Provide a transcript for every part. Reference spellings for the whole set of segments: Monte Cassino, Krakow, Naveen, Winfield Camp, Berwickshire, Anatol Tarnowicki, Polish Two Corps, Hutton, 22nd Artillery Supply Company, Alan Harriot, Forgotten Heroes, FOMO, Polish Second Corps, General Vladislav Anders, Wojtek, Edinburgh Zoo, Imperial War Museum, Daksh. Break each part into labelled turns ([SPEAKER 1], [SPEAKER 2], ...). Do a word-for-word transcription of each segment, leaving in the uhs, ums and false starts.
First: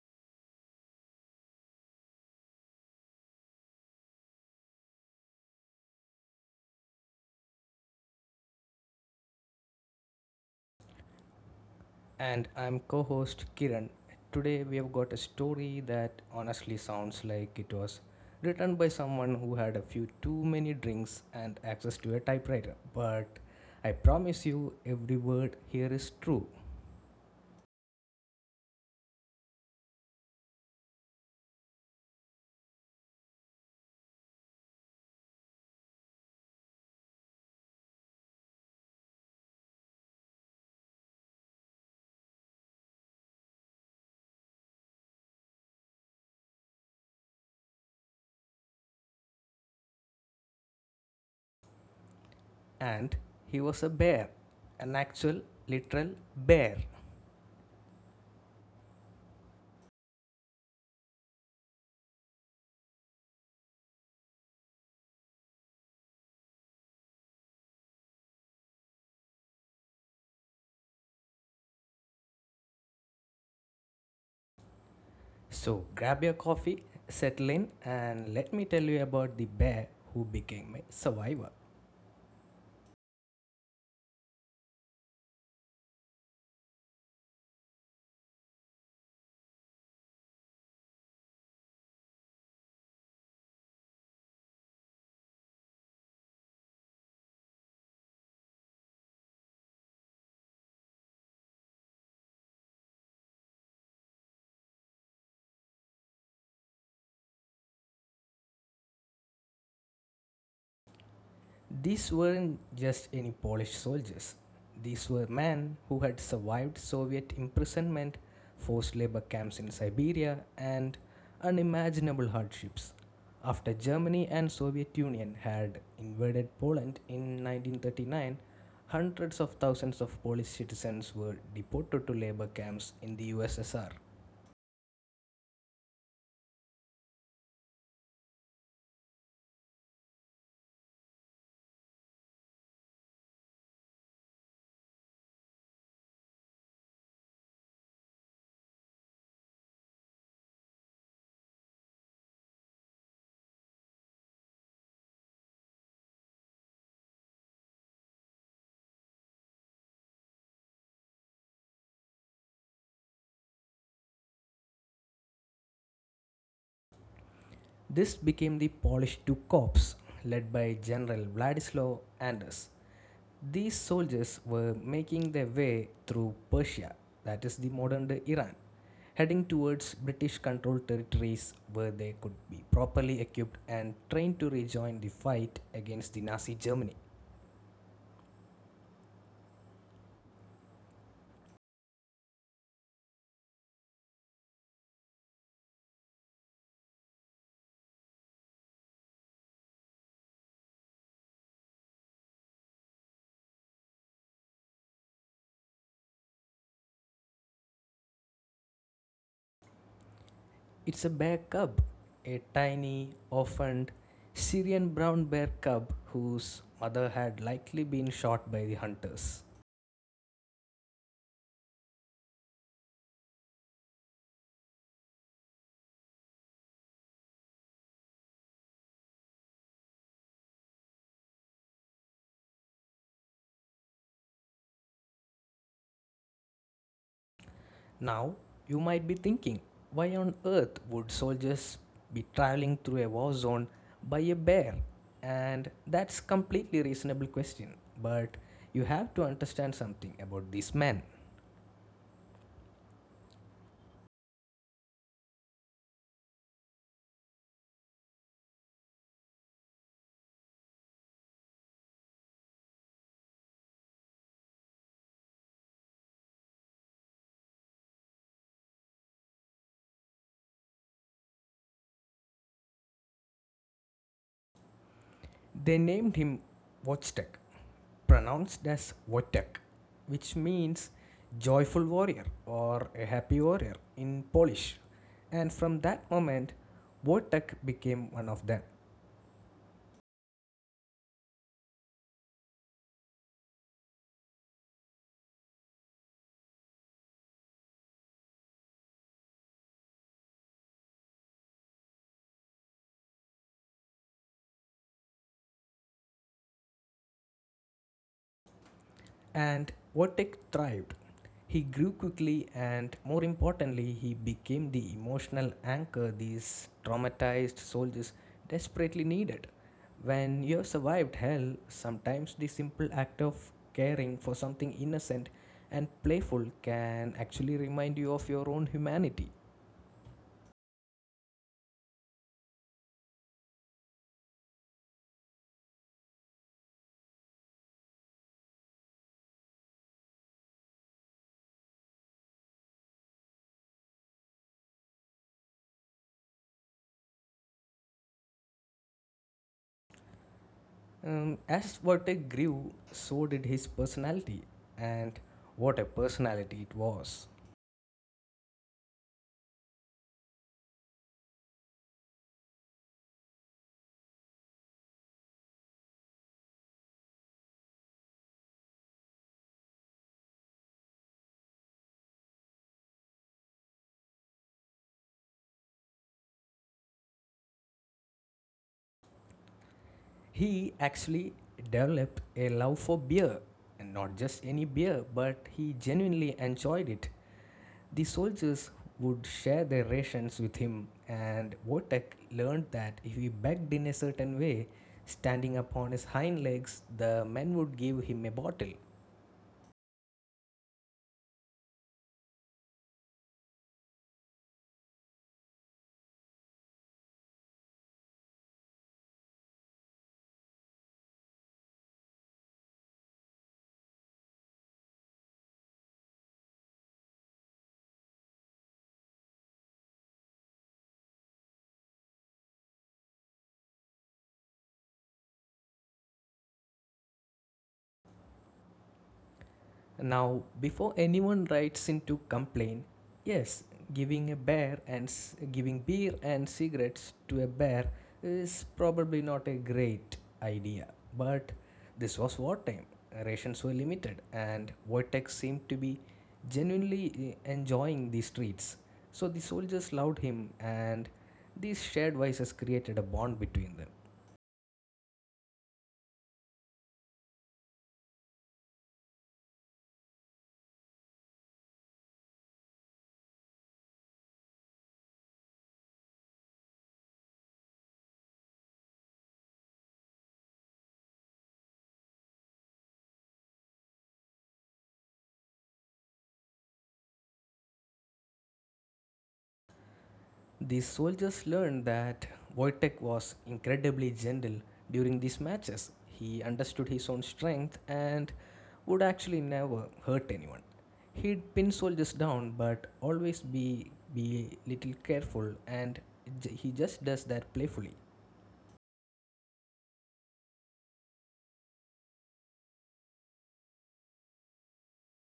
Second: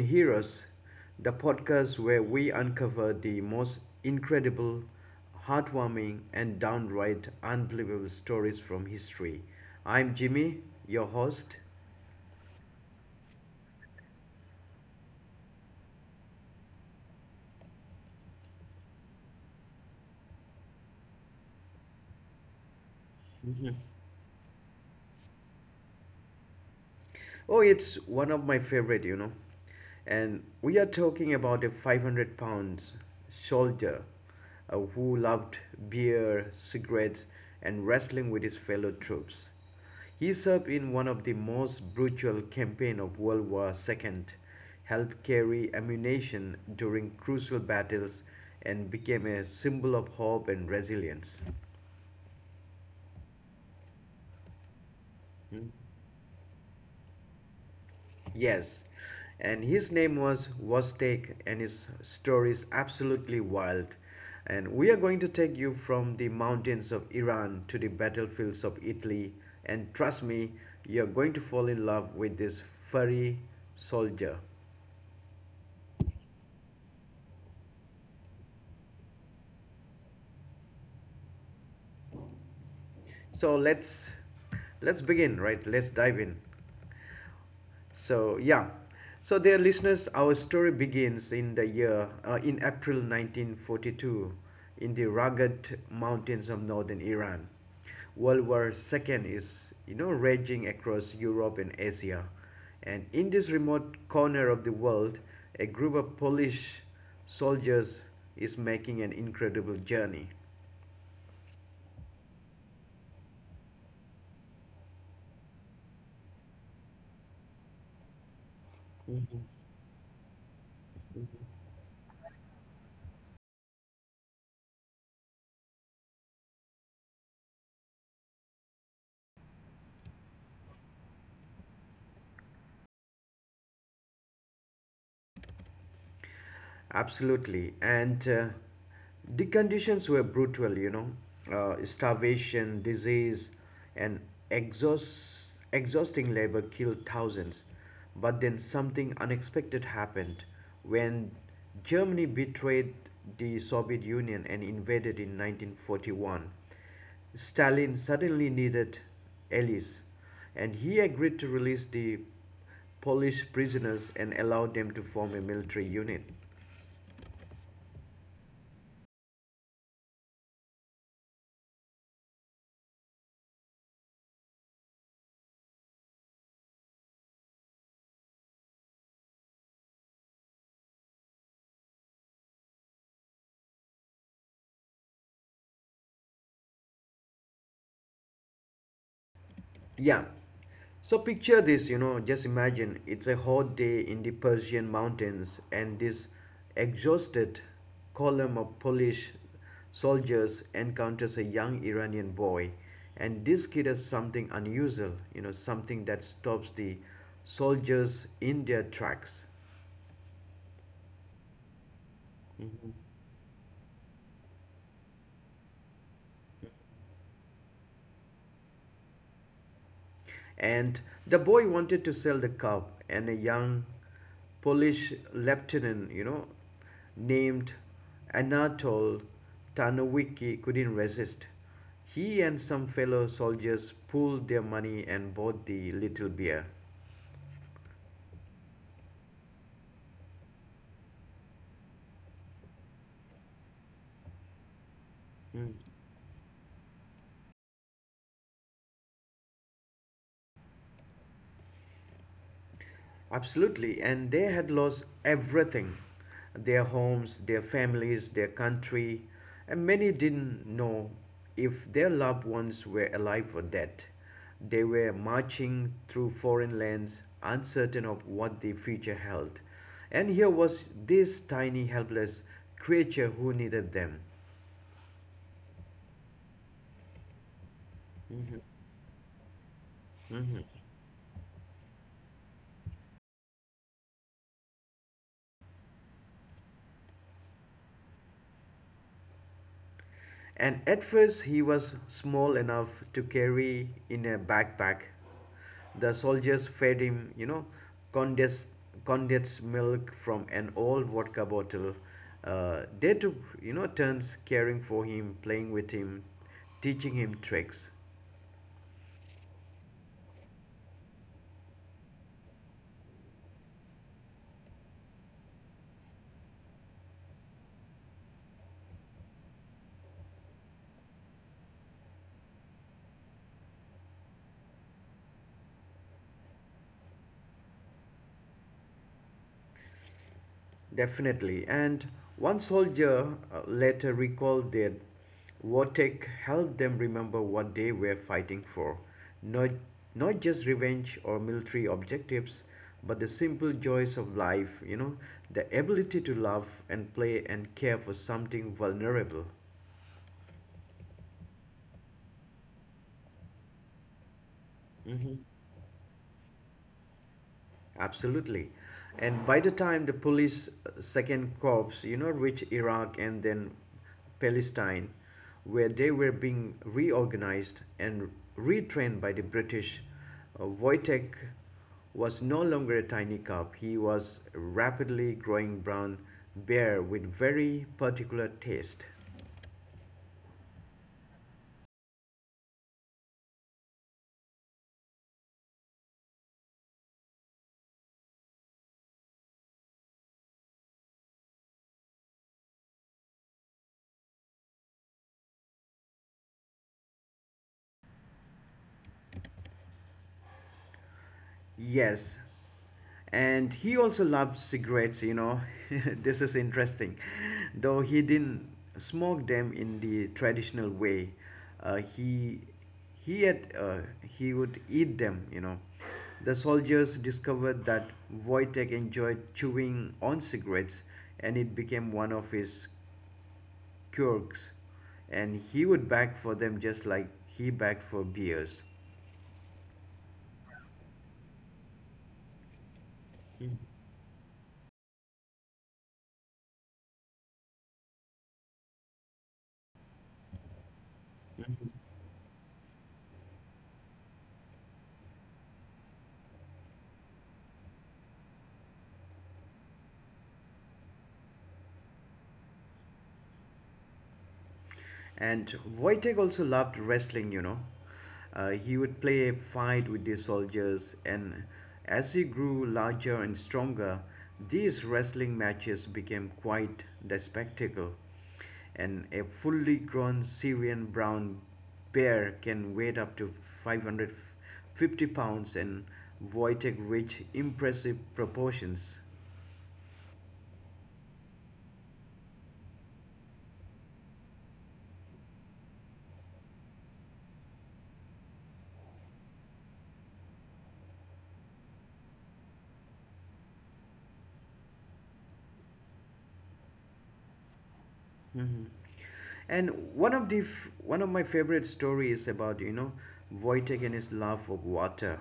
[SPEAKER 1] Heroes, the podcast where we uncover the most incredible, heartwarming, and downright unbelievable stories from history. I'm Jimmy, your host.
[SPEAKER 2] And I'm co host Kiran. Today we have got a story that honestly sounds like it was written by someone who had a few too many drinks and access to a typewriter. But I promise you, every word here is true.
[SPEAKER 1] Oh, it's one of my favorite, you know. And we are talking about a five hundred pounds soldier uh, who loved beer, cigarettes, and wrestling with his fellow troops. He served in one of the most brutal campaigns of World War two, helped carry ammunition during crucial battles, and became a symbol of hope and resilience.
[SPEAKER 2] And he was a bear, an actual,
[SPEAKER 1] Hmm?
[SPEAKER 2] literal bear.
[SPEAKER 1] Yes, and his name was Vostek, and his story is absolutely wild. And we are going to take you from the mountains of Iran to the battlefields of Italy, and trust me, you're going to fall in love with this furry soldier.
[SPEAKER 2] So grab your coffee, settle in, and let me tell you about the bear who became my survivor.
[SPEAKER 1] So let's let's begin, right? Let's dive in. So yeah, so dear listeners, our story begins in the year uh, in April nineteen forty-two in the rugged mountains of northern Iran. World War two is, you know, raging across Europe and Asia, and in this remote corner of the world, a group of Polish soldiers is making an incredible journey.
[SPEAKER 2] These weren't just any Polish soldiers. These were men who had survived Soviet imprisonment, forced labor camps in Siberia, and unimaginable hardships. After Germany and Soviet Union had invaded Poland in nineteen thirty-nine, hundreds of thousands of Polish citizens were deported to labor camps in the U S S R.
[SPEAKER 1] Absolutely. And uh, the conditions were brutal, you know, uh, starvation, disease, and exhaust, exhausting labor killed thousands. But then something unexpected happened when Germany betrayed the Soviet Union and invaded in nineteen forty-one. Stalin suddenly needed allies, and he agreed to release the Polish prisoners and allow them to form a military unit.
[SPEAKER 2] This became the Polish Two Corps, led by General Vladislav Anders. These soldiers were making their way through Persia, that is the modern day Iran, heading towards British controlled territories where they could be properly equipped and trained to rejoin the fight against the Nazi Germany.
[SPEAKER 1] Yeah. So picture this, you know, just imagine it's a hot day in the Persian mountains, and this exhausted column of Polish soldiers encounters a young Iranian boy, and this kid has something unusual, you know, something that stops the soldiers in their tracks.
[SPEAKER 2] It's a bear cub, a tiny, orphaned Syrian brown bear cub whose mother had likely been shot by the hunters.
[SPEAKER 1] And the boy wanted to sell the cow, and a young Polish lieutenant, you know, named Anatol Tarnowicki couldn't resist. He and some fellow soldiers pooled their money and bought the little bear.
[SPEAKER 2] Now, you might be thinking, why on earth would soldiers be traveling through a war zone by a bear?
[SPEAKER 1] Hmm.
[SPEAKER 2] And that's completely reasonable question, but you have to understand something about this man.
[SPEAKER 1] Absolutely, and they had lost everything: their homes, their families, their country, and many didn't know if their loved ones were alive or dead. They were marching through foreign lands, uncertain of what the future held. And here was this tiny, helpless creature who needed them.
[SPEAKER 2] They named him Wojtek, pronounced as Wojtek, which means joyful warrior or a happy warrior in Polish. And from that moment, Wojtek became one of them.
[SPEAKER 1] And at first, he was small enough to carry in a backpack. The soldiers fed him, you know, condensed, condensed milk from an old vodka bottle. Uh, they took, you know, turns caring for him, playing with him, teaching him tricks.
[SPEAKER 2] And Otek thrived. He grew quickly and, more importantly, he became the emotional anchor these traumatized soldiers desperately needed. When you have survived hell, sometimes the simple act of caring for something innocent and playful can actually remind you of your own humanity.
[SPEAKER 1] Definitely. And one soldier uh, later recalled that Wartek helped them remember what they were fighting for. Not, not just revenge or military objectives, but the simple joys of life, you know, the ability to love and play and care for something vulnerable.
[SPEAKER 2] Um, as Vertek grew, so did his personality, and
[SPEAKER 1] hmm
[SPEAKER 2] what a personality it was.
[SPEAKER 1] Absolutely. And by the time the police uh, second corps, you know, reached Iraq and then Palestine, where they were being reorganized and retrained by the British, uh, Wojtek was no longer a tiny cub. He was a rapidly growing brown bear with very particular taste.
[SPEAKER 2] He actually developed a love for beer, and not just any beer, but he genuinely enjoyed it. The soldiers would share their rations with him, and Votek learned that if he begged in a certain way, standing upon his hind legs, the men would give him a bottle.
[SPEAKER 1] Yes. And he also loved cigarettes, you know. This is interesting. Though he didn't smoke them in the traditional way, uh, he he had uh, he would eat them, you know. The soldiers discovered that Wojtek enjoyed chewing on cigarettes, and it became one of his quirks, and he would beg for them just like he begged for beers.
[SPEAKER 2] Now, before anyone writes in to complain, yes, giving a bear and s- giving beer and cigarettes to a bear is probably not a great idea. But this was wartime, rations were limited, and Wojtek seemed to be genuinely eh, enjoying the streets. So the soldiers loved him, and these shared vices created a bond between them.
[SPEAKER 1] And Wojtek also loved wrestling, you know. Uh, he would play fight with the soldiers, and as he grew larger and stronger, these wrestling matches became quite the spectacle. And a fully grown Syrian brown bear can weigh up to five hundred fifty pounds, and Wojtek reached impressive proportions.
[SPEAKER 2] The soldiers learned that Wojtek was incredibly gentle during these matches. He understood his own strength and would actually never hurt anyone. He'd pin soldiers down but always be be little careful and he just does that playfully.
[SPEAKER 1] hmm And one of the f- one of my favorite stories about, you know, Wojtek and his love of water.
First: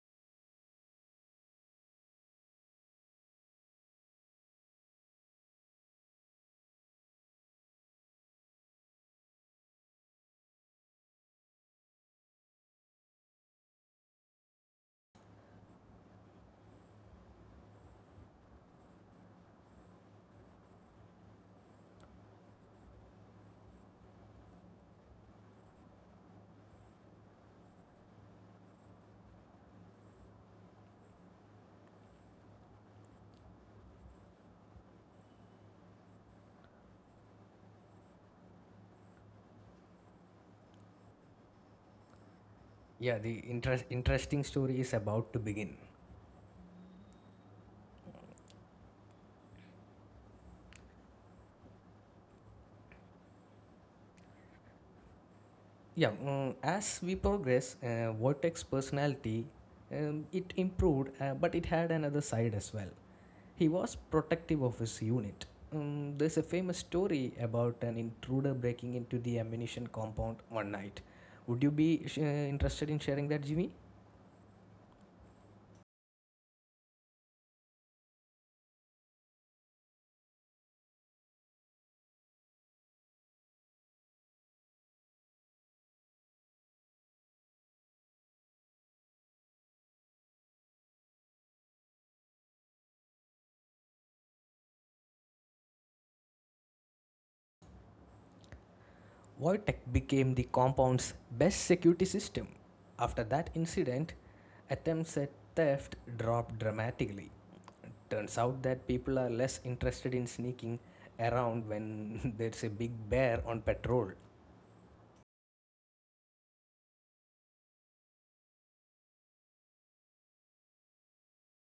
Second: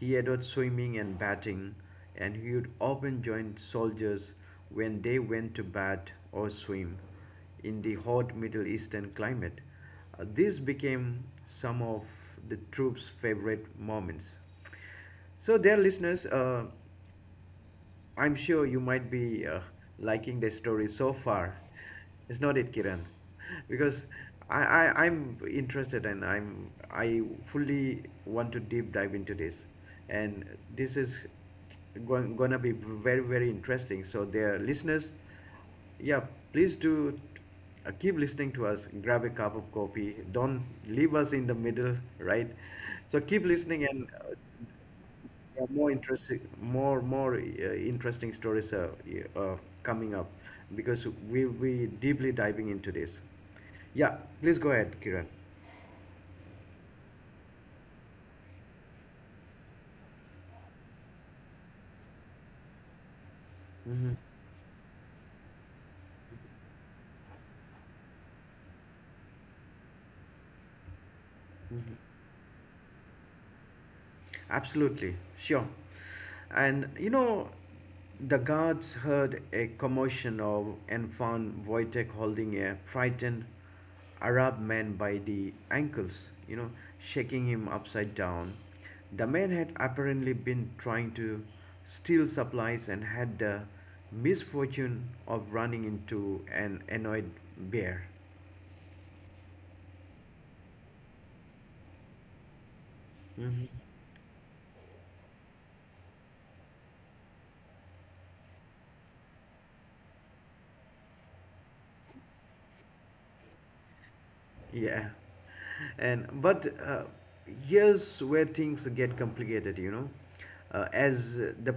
[SPEAKER 1] He adored swimming and batting, and he would often join soldiers when they went to bat or swim in the hot Middle Eastern climate. Uh, this became some of the troops' favorite moments. So, dear listeners, uh, I'm sure you might be uh, liking the story so far. Is not it, Kiran? Because I, I, I'm interested, and I'm I fully want to deep dive into this, and this is going gonna be very very interesting. So, dear listeners, yeah, please do uh, keep listening to us. Grab a cup of coffee. Don't leave us in the middle, right? So
[SPEAKER 2] Yeah,
[SPEAKER 1] keep
[SPEAKER 2] the
[SPEAKER 1] listening
[SPEAKER 2] interest,
[SPEAKER 1] and. Uh,
[SPEAKER 2] interesting story is about to
[SPEAKER 1] yeah,
[SPEAKER 2] begin.
[SPEAKER 1] more interesting, more more uh, interesting stories are uh, uh, coming up, because we'll be deeply diving into this. Yeah, please go ahead, Kiran.
[SPEAKER 2] Yeah, mm, as we progress, uh, Wojtek's personality um, it improved, uh, but it had another side as well. He was
[SPEAKER 1] Mm-hmm.
[SPEAKER 2] protective of his unit. Um, there's a famous story about an intruder breaking into the ammunition compound one night. Would you be uh, interested in sharing that, Jimmy?
[SPEAKER 1] Absolutely, sure. And you know, the guards heard a commotion of, and found Wojtek holding a frightened Arab man by the ankles, you know, shaking him upside down. The man had apparently been trying to steal supplies and had the misfortune of running into an annoyed bear.
[SPEAKER 2] Wojtek became the compound's best security system. After that
[SPEAKER 1] Mhm.
[SPEAKER 2] incident, attempts at theft dropped dramatically. Turns out that people are less interested in sneaking around when there's a big bear on patrol.
[SPEAKER 1] Yeah, and but uh, here's where things get complicated, you know. Uh, as uh, the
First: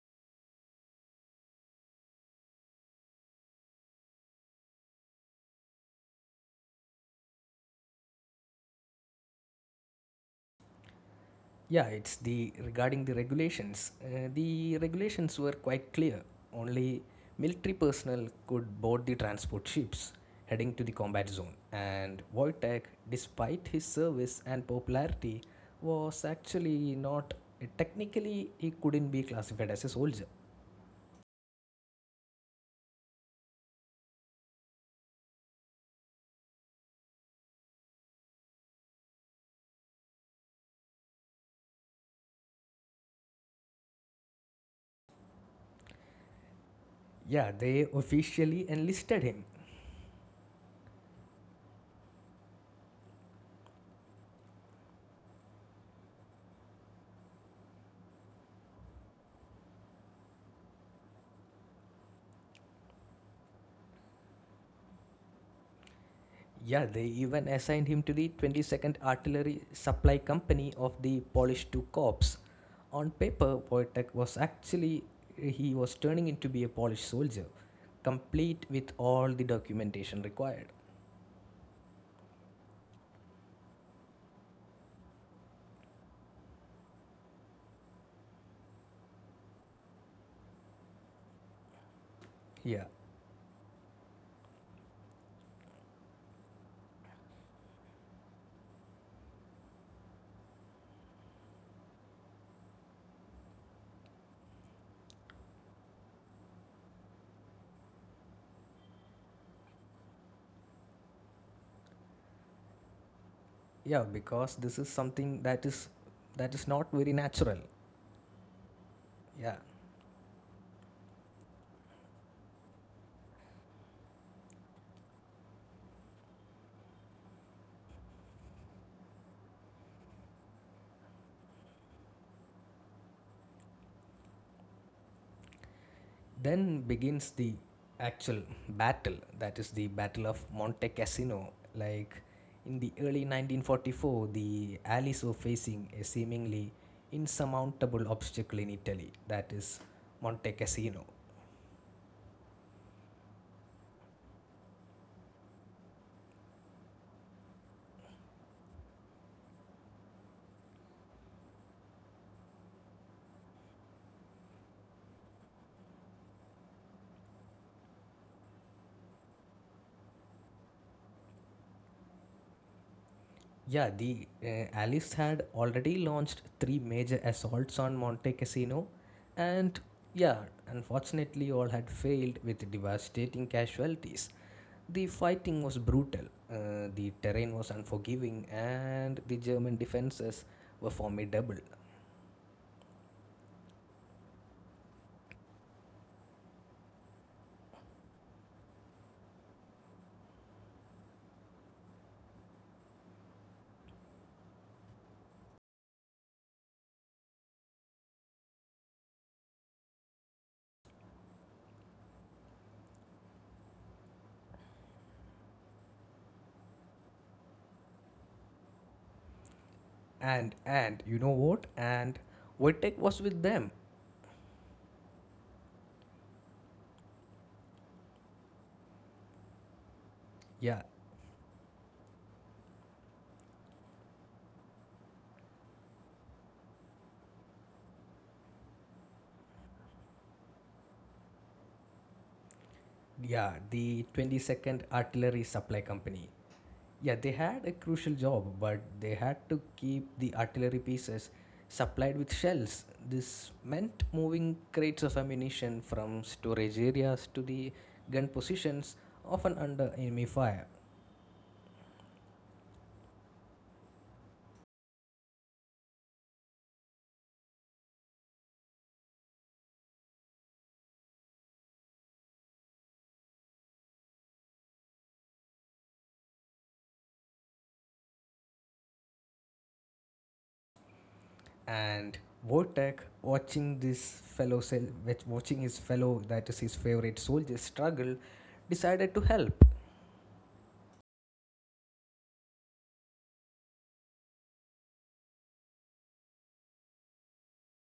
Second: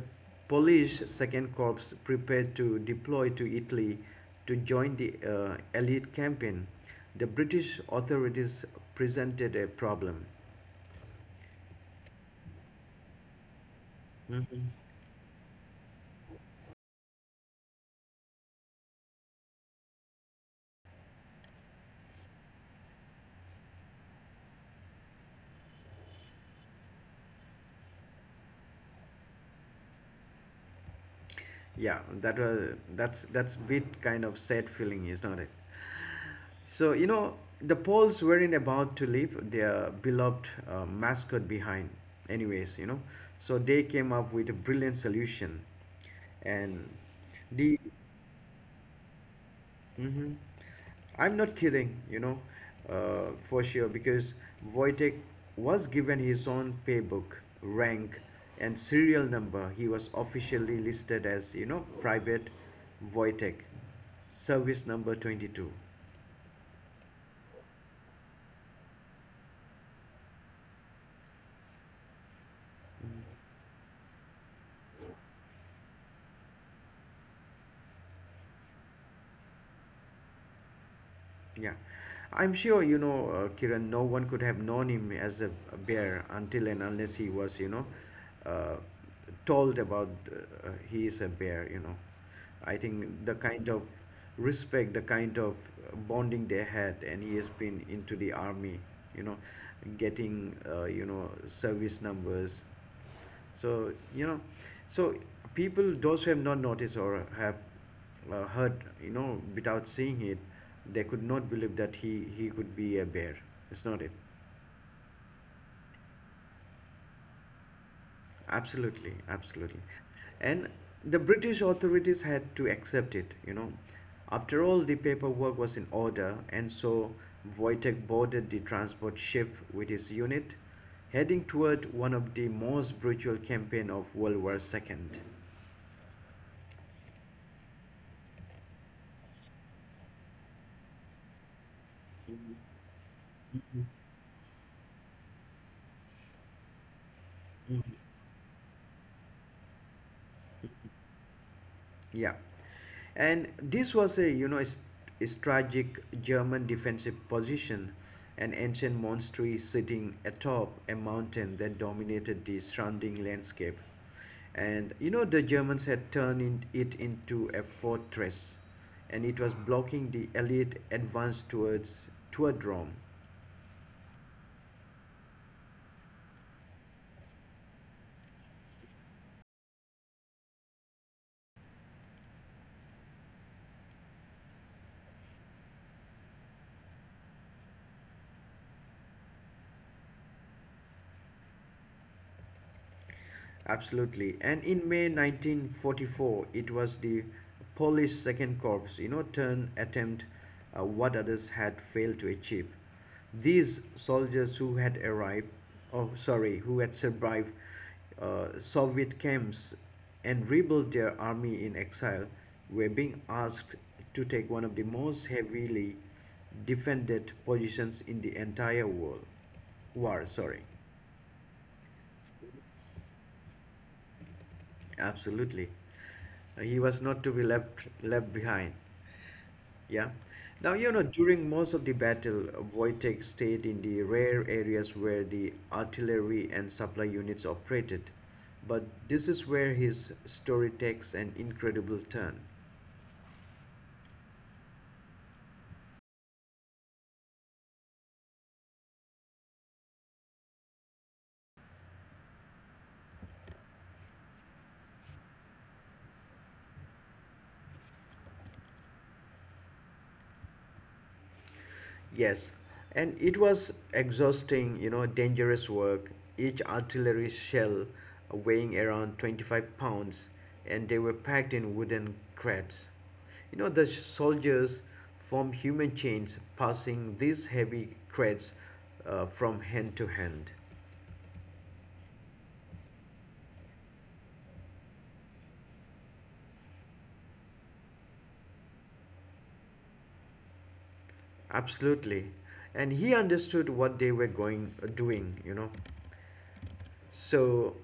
[SPEAKER 1] Polish Second Corps prepared to deploy to Italy to join the uh, elite campaign, the British authorities presented a problem.
[SPEAKER 2] Yeah, it's the regarding the regulations. Uh,
[SPEAKER 1] Hmm?
[SPEAKER 2] the regulations were quite clear. Only military personnel could board the transport ships heading to the combat zone. And Wojtek, despite his service and popularity, was actually not uh, technically he couldn't be classified as a soldier.
[SPEAKER 1] Yeah, that was that's that's bit kind of sad feeling, is not it? So, you know, the Poles weren't about to leave their beloved uh, mascot behind, anyways, you know. So they came up with a brilliant solution. And
[SPEAKER 2] Yeah,
[SPEAKER 1] the.
[SPEAKER 2] they officially enlisted him.
[SPEAKER 1] Mhm. I'm not kidding, you know, uh, for sure, because Wojtek was given his own paybook, rank, and serial number. He was officially listed as, you know, Private Wojtek, service number twenty-two.
[SPEAKER 2] Yeah, they even assigned him to the twenty-second Artillery Supply Company of the Polish two Corps. On
[SPEAKER 1] Mm.
[SPEAKER 2] paper, Wojtek was actually he was turning into be a Polish soldier, complete with all the documentation required.
[SPEAKER 1] Yeah, I'm sure, you know, uh, Kiran. No one could have known him as a bear until and unless he was, you know, uh, told about uh, uh, he is a bear. You know, I
[SPEAKER 2] Yeah,
[SPEAKER 1] think the kind of respect, the kind of bonding they had, and he has been into the army. You know, getting uh, you know service numbers. So, you know, so people, those who have not noticed or have uh, heard, you know, without seeing it, they could not believe that he, he could be a bear. It's not
[SPEAKER 2] yeah,
[SPEAKER 1] it.
[SPEAKER 2] because this is something that is that is not very natural.
[SPEAKER 1] Absolutely,
[SPEAKER 2] Yeah.
[SPEAKER 1] absolutely. And the British authorities had to accept it, you know. After all, the paperwork was in order, and so Wojtek boarded the transport ship with his unit, heading toward one of the most brutal campaigns of World War two.
[SPEAKER 2] Then begins the actual battle, that is the Battle of Monte Cassino. Like in the early nineteen forty-four, the Allies were facing a seemingly insurmountable obstacle in Italy, that is Monte Cassino.
[SPEAKER 1] Yeah. And this was a, you know, a st- a strategic German defensive position, an ancient monastery sitting atop a mountain that dominated the surrounding landscape. And, you know, the Germans had turned in, it into a fortress, and it was blocking the elite advance towards toward Rome.
[SPEAKER 2] Yeah, the uh, Allies had already launched three major assaults on Monte Cassino, and yeah, unfortunately, all had failed with devastating casualties. The fighting was brutal, uh, the terrain was unforgiving, and the German defenses were formidable.
[SPEAKER 1] Absolutely. And in May nineteen forty-four, it was the Polish Second Corps, you know, turn attempt uh, what others had failed to achieve. These soldiers who had arrived, oh, sorry, who had survived uh, Soviet camps and rebuilt their army in exile, were being asked to take one of the most heavily defended positions in the entire world. War,
[SPEAKER 2] And
[SPEAKER 1] sorry.
[SPEAKER 2] and you know what? And Wojtek was with them.
[SPEAKER 1] Absolutely. Uh, He was not to be left left behind. Yeah. Now,
[SPEAKER 2] Yeah,
[SPEAKER 1] you know, during most of the battle, Wojtek stayed in the rare areas where the artillery and supply units operated. But this is where his story takes an incredible turn.
[SPEAKER 2] yeah. The twenty-second Artillery Supply Company. Yeah, they had a crucial job, but they had to keep the artillery pieces supplied with shells. This meant moving crates of ammunition from storage areas to the gun positions, often under enemy fire.
[SPEAKER 1] Yes, and it was exhausting, you know, dangerous work. Each artillery shell weighing around twenty-five pounds, and they were packed in wooden crates. You know, the soldiers formed human chains, passing these heavy crates uh, from hand to hand.
[SPEAKER 2] And Vortek, watching this fellow cell watching his fellow, that is his favorite soldier, struggle, decided to help.
[SPEAKER 1] Absolutely. And he understood what they were going uh, doing, you know. So,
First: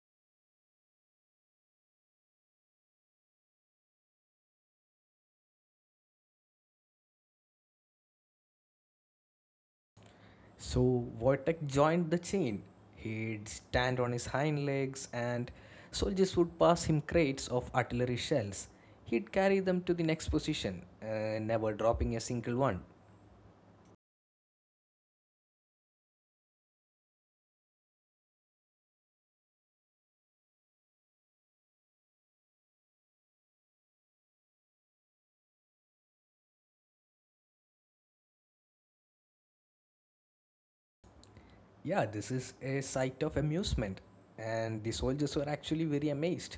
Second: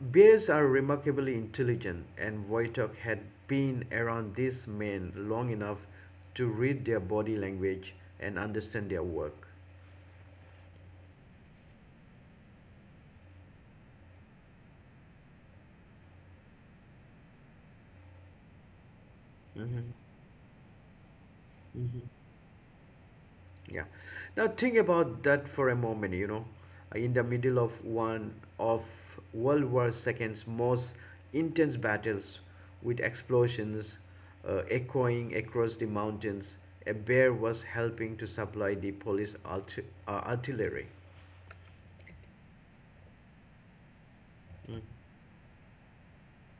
[SPEAKER 1] bears are remarkably intelligent, and Wojtok had been around these men long enough to read their body language and understand their work.
[SPEAKER 2] So Vortek joined the chain. He'd stand on his hind legs and soldiers would pass him crates of artillery shells. He'd carry them
[SPEAKER 1] hmm
[SPEAKER 2] to the next position, uh, never dropping a single one.
[SPEAKER 1] Yeah. Now, think about that for a moment, you know. In the middle of one of World War two's most intense battles, with explosions uh, echoing across the mountains, a bear was helping to supply the police art- uh, artillery.
[SPEAKER 2] Yeah, this is a sight of amusement, and the soldiers were actually very amazed.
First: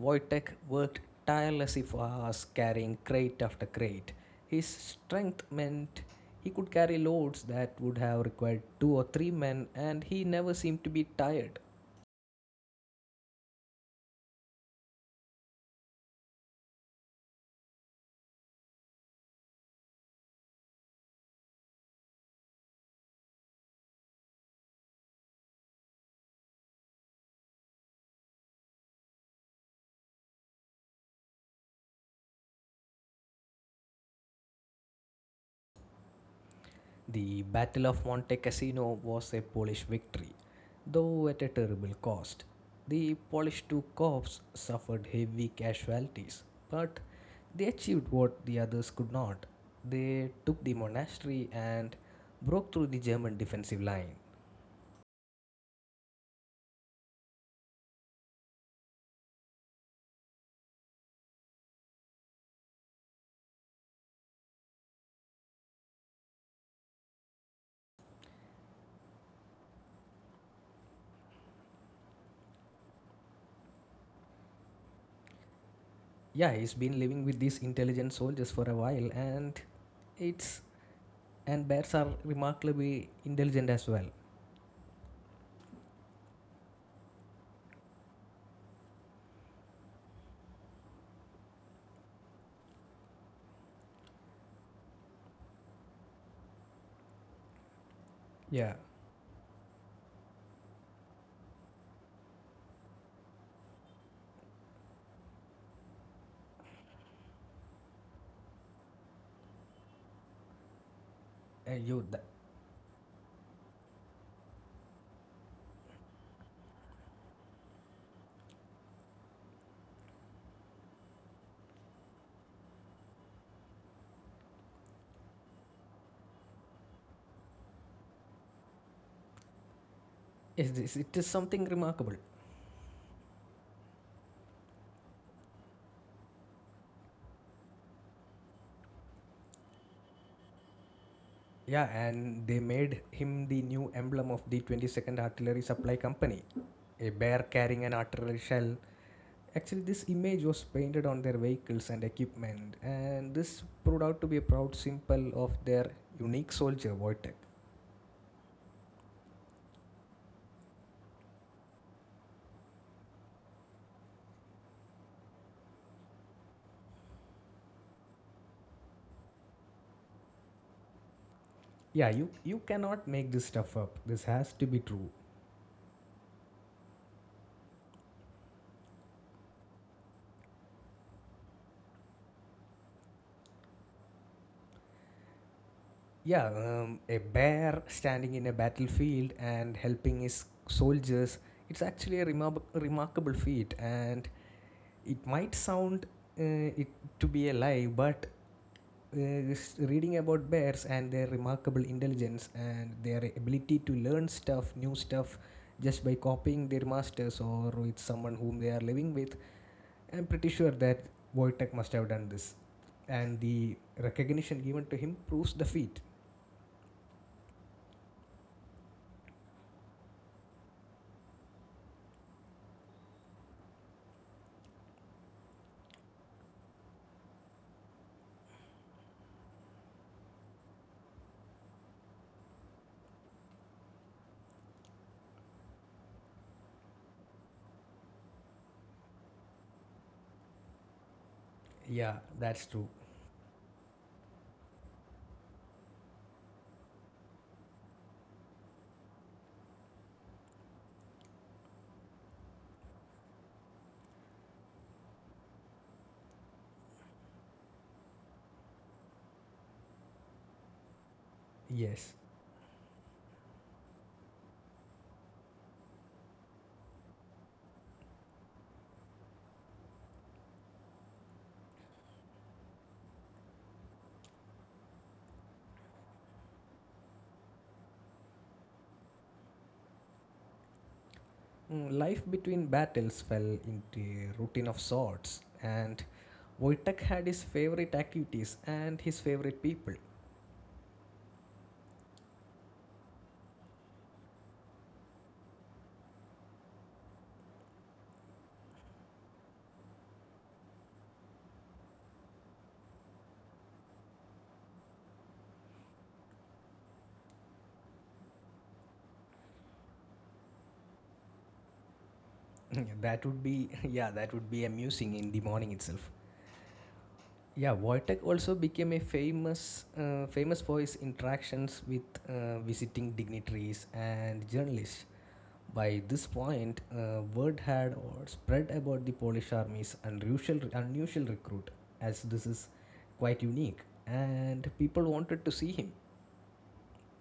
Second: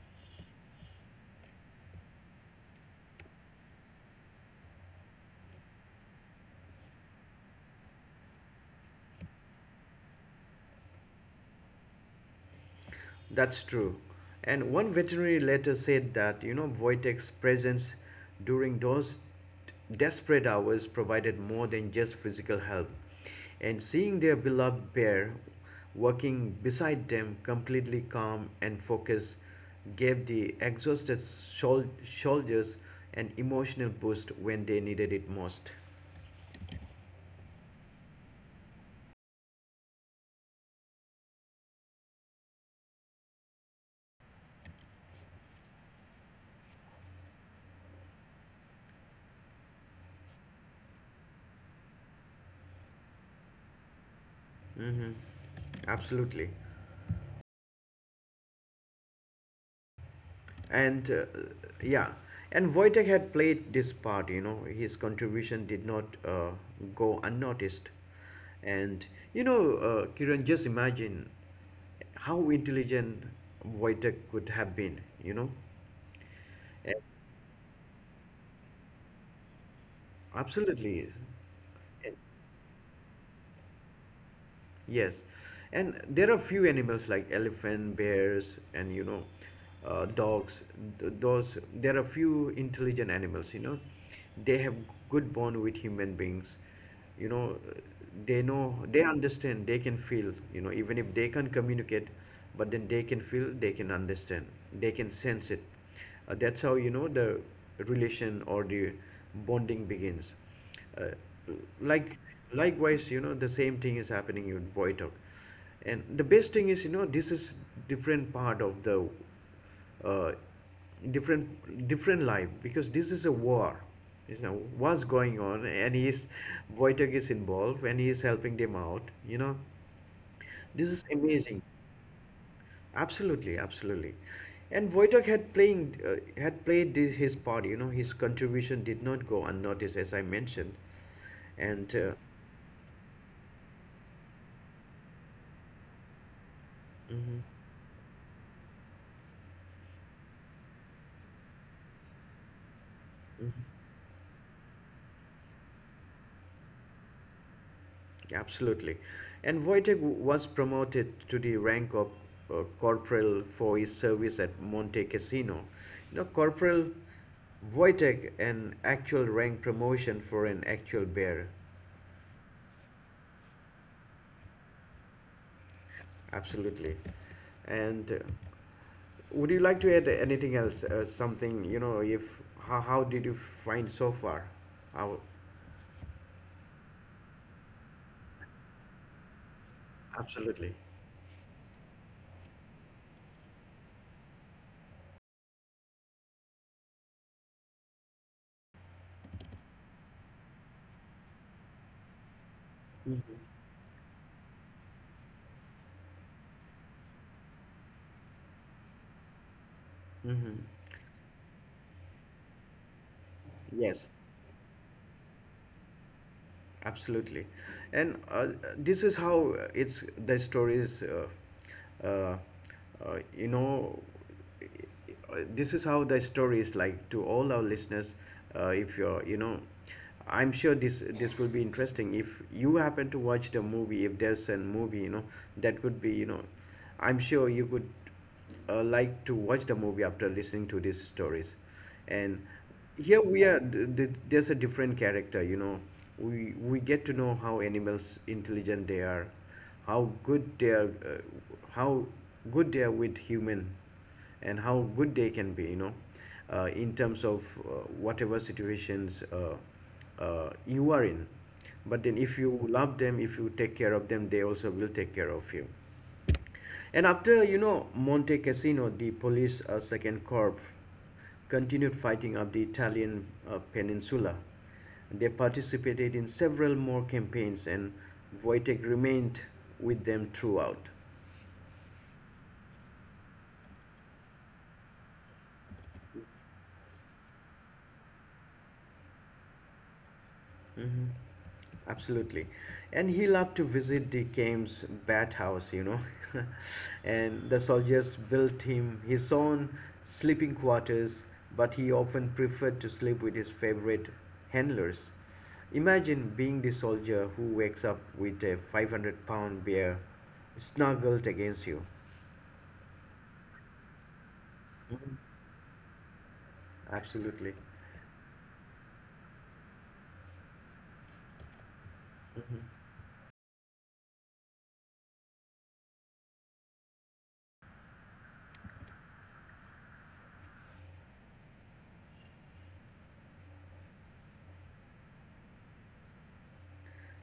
[SPEAKER 2] Wojtek worked tirelessly for hours, carrying crate after crate. His strength meant he could carry loads that would have required two or three men, and he never seemed to be tired.
[SPEAKER 1] That's true. And one veterinary later said that, you know, Wojtek's presence during those desperate hours provided more than just physical help. And seeing their beloved bear working beside them, completely calm and focused, gave the exhausted sol- soldiers an emotional boost when they needed it most.
[SPEAKER 2] The Battle of Monte Cassino was a Polish victory, though at a terrible cost. The Polish two corps suffered heavy casualties, but they achieved what the others could not. They took the monastery and broke through the German defensive line.
[SPEAKER 1] Mm-hmm. Absolutely. and uh, yeah and Wojtek had played this part, you know, his contribution did not uh, go unnoticed. And you know, uh, Kiran, just imagine how intelligent Wojtek could have been, you know.
[SPEAKER 2] Yeah, he's
[SPEAKER 1] And
[SPEAKER 2] been living with these intelligent soldiers for a while, and it's
[SPEAKER 1] absolutely.
[SPEAKER 2] and bears are remarkably intelligent as well.
[SPEAKER 1] Yes, and there are few animals like elephant, bears, and, you know, uh, dogs. Th- Those there are few intelligent animals. You know, they have good bond with human beings. You know, they
[SPEAKER 2] Yeah,
[SPEAKER 1] know, they understand. They can feel. You know, even if they can't communicate, but then they can feel. They can understand. They can sense it. Uh, that's how you know the relation or the bonding begins uh,
[SPEAKER 2] uh, you.
[SPEAKER 1] like
[SPEAKER 2] That,
[SPEAKER 1] likewise you know the same thing is happening in Boytok, and the best thing is, you know, this is different part of the uh, different different life because this is a war, you know what's going on, and he is Wojtek is involved and he is helping them out, you know,
[SPEAKER 2] it
[SPEAKER 1] this
[SPEAKER 2] is
[SPEAKER 1] is
[SPEAKER 2] it is
[SPEAKER 1] amazing.
[SPEAKER 2] something remarkable.
[SPEAKER 1] Absolutely, absolutely. And Wojtek had playing uh, had played this, his part. You know, his contribution did not go unnoticed, as I mentioned.
[SPEAKER 2] Yeah,
[SPEAKER 1] And uh,
[SPEAKER 2] and they made him the new emblem of the twenty-second Artillery Supply Company, a
[SPEAKER 1] mhm,
[SPEAKER 2] bear carrying an artillery shell. Actually, this image was painted on their vehicles and equipment, and this proved out to be a proud symbol of their unique soldier, Wojtek.
[SPEAKER 1] absolutely, and Wojtek w- was promoted to the rank of uh, corporal for his service at Monte Cassino. You know, corporal Wojtek, an actual rank promotion for an actual bear.
[SPEAKER 2] Yeah, you, you cannot make this stuff up. This has to be true.
[SPEAKER 1] Absolutely. And uh, would you like to add anything else? Uh, something, you know, if how, how did you find so far? How,
[SPEAKER 2] Yeah, um, a bear standing in a battlefield and helping his
[SPEAKER 1] absolutely.
[SPEAKER 2] soldiers. It's actually a remar- remarkable feat, and it might sound uh, it to be a lie, but uh, reading about bears and their remarkable intelligence and their ability to learn stuff new stuff just by copying their masters or with someone whom they are living with, I'm pretty
[SPEAKER 1] Mm-hmm.
[SPEAKER 2] sure that Wojtek must have done this, and the
[SPEAKER 1] Yes.
[SPEAKER 2] recognition given to him proves the feat.
[SPEAKER 1] Absolutely, and uh, this is how it's the story is. Uh, uh, uh, you know, uh, this is how the story is like to all our listeners. Uh, if you're, you know, I'm sure this this will be interesting. If you happen to watch the movie, if there's a movie, you know, that would be, you know, I'm sure you would, uh, like to watch the movie after listening to these stories.
[SPEAKER 2] Yeah,
[SPEAKER 1] And
[SPEAKER 2] that's true.
[SPEAKER 1] here we are, th- th- there's a different character, you know, we we get to know how animals intelligent they are, how good they are, uh, how good they are with human, and how good they can be, you know, uh, in terms of, uh, whatever situations uh, uh, you are in. But
[SPEAKER 2] Yes.
[SPEAKER 1] then if you love them, if you take care of them, they also will take care of you. And after, you know, Monte Cassino, the police uh, second corps continued fighting up the Italian uh, peninsula. They participated in several more campaigns, and Wojtek remained with them throughout.
[SPEAKER 2] Mm, Life between battles fell into a routine of sorts, and Wojtek had his favorite activities and his favorite people.
[SPEAKER 1] Hmm. Absolutely. And he loved to visit the King's bathhouse, you know. And the soldiers built him his own sleeping quarters, but he often preferred to sleep with his favorite handlers. Imagine being the soldier who wakes up with a five hundred pound bear snuggled against you.
[SPEAKER 2] That would be yeah, that would be amusing in the morning itself.
[SPEAKER 1] Absolutely.
[SPEAKER 2] Yeah, Wojtek also became a famous uh, famous for his interactions with uh, visiting dignitaries and journalists. By this point, uh, word had or spread about the Polish army's unusual unusual recruit, as this is quite unique, and people wanted to see him.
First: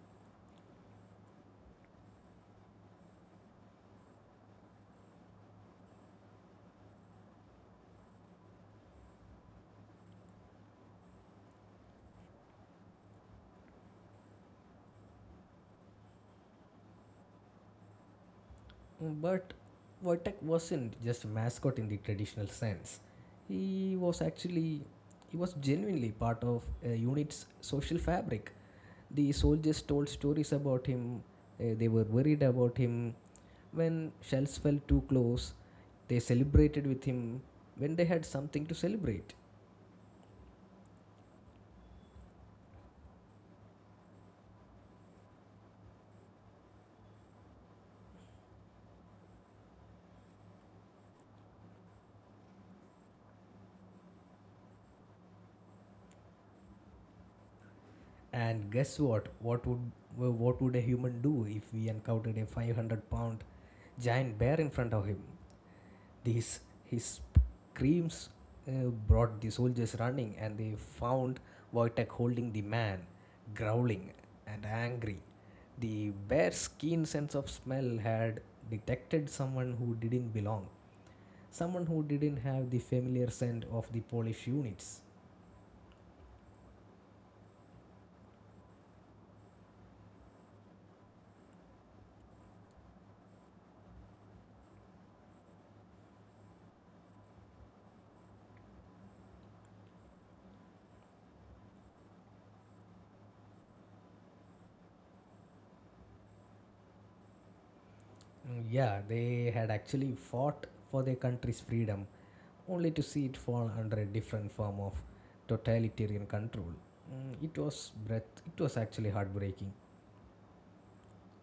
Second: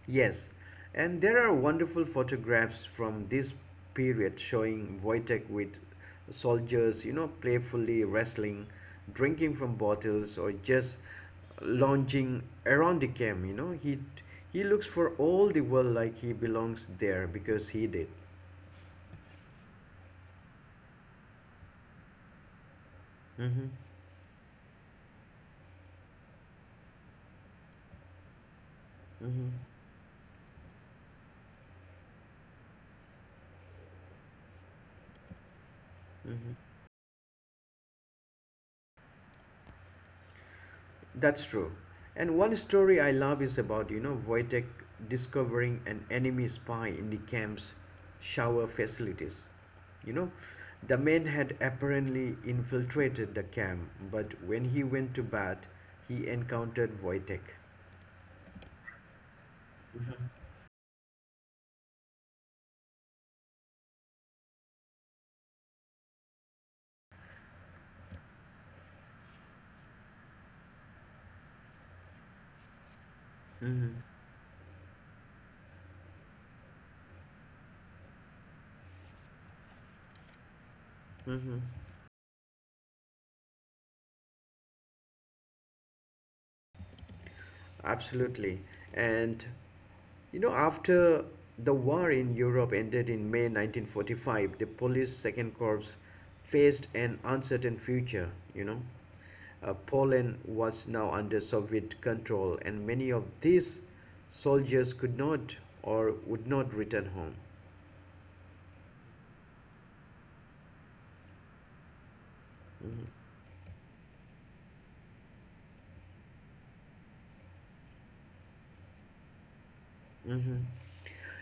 [SPEAKER 1] Yes, and there are wonderful photographs from this period showing Wojtek with soldiers, you know, playfully wrestling, drinking from bottles, or just lounging around the camp. You know, he he looks for all the world like he belongs there because he did.
[SPEAKER 2] But Wojtek wasn't just a mascot in the traditional sense.
[SPEAKER 1] Mm-hmm.
[SPEAKER 2] He was actually, he was genuinely part of a unit's social fabric. The
[SPEAKER 1] Mm-hmm.
[SPEAKER 2] soldiers told stories about him, uh, they were worried about him. When shells fell too close, they celebrated with him when they had something to celebrate.
[SPEAKER 1] That's true. And one story I love is about, you know, Wojtek discovering an enemy spy in the camp's shower facilities. You know, the man had apparently infiltrated the camp, but when he went to bat, he encountered Wojtek.
[SPEAKER 2] And guess what? What would what would a human do if we encountered a five hundred pound giant bear in front of him? These his screams uh, brought the soldiers running, and they found Wojtek holding the man,
[SPEAKER 1] Mm-hmm.
[SPEAKER 2] growling and angry. The bear's keen sense of smell had detected someone who didn't belong,
[SPEAKER 1] Mm-hmm.
[SPEAKER 2] someone who didn't have the familiar scent of the Polish units.
[SPEAKER 1] Absolutely. And you know, after the war in Europe ended in May nineteen forty-five, the Polish Second Corps faced an uncertain future, you know. Uh, Poland was now under Soviet control, and many of these soldiers could not or would not return home.
[SPEAKER 2] Mm, Yeah, they had actually fought for their country's freedom, only
[SPEAKER 1] Mhm.
[SPEAKER 2] to see it fall under a different form of totalitarian control. Mm, It was breath. It was actually heartbreaking.
[SPEAKER 1] Hmm.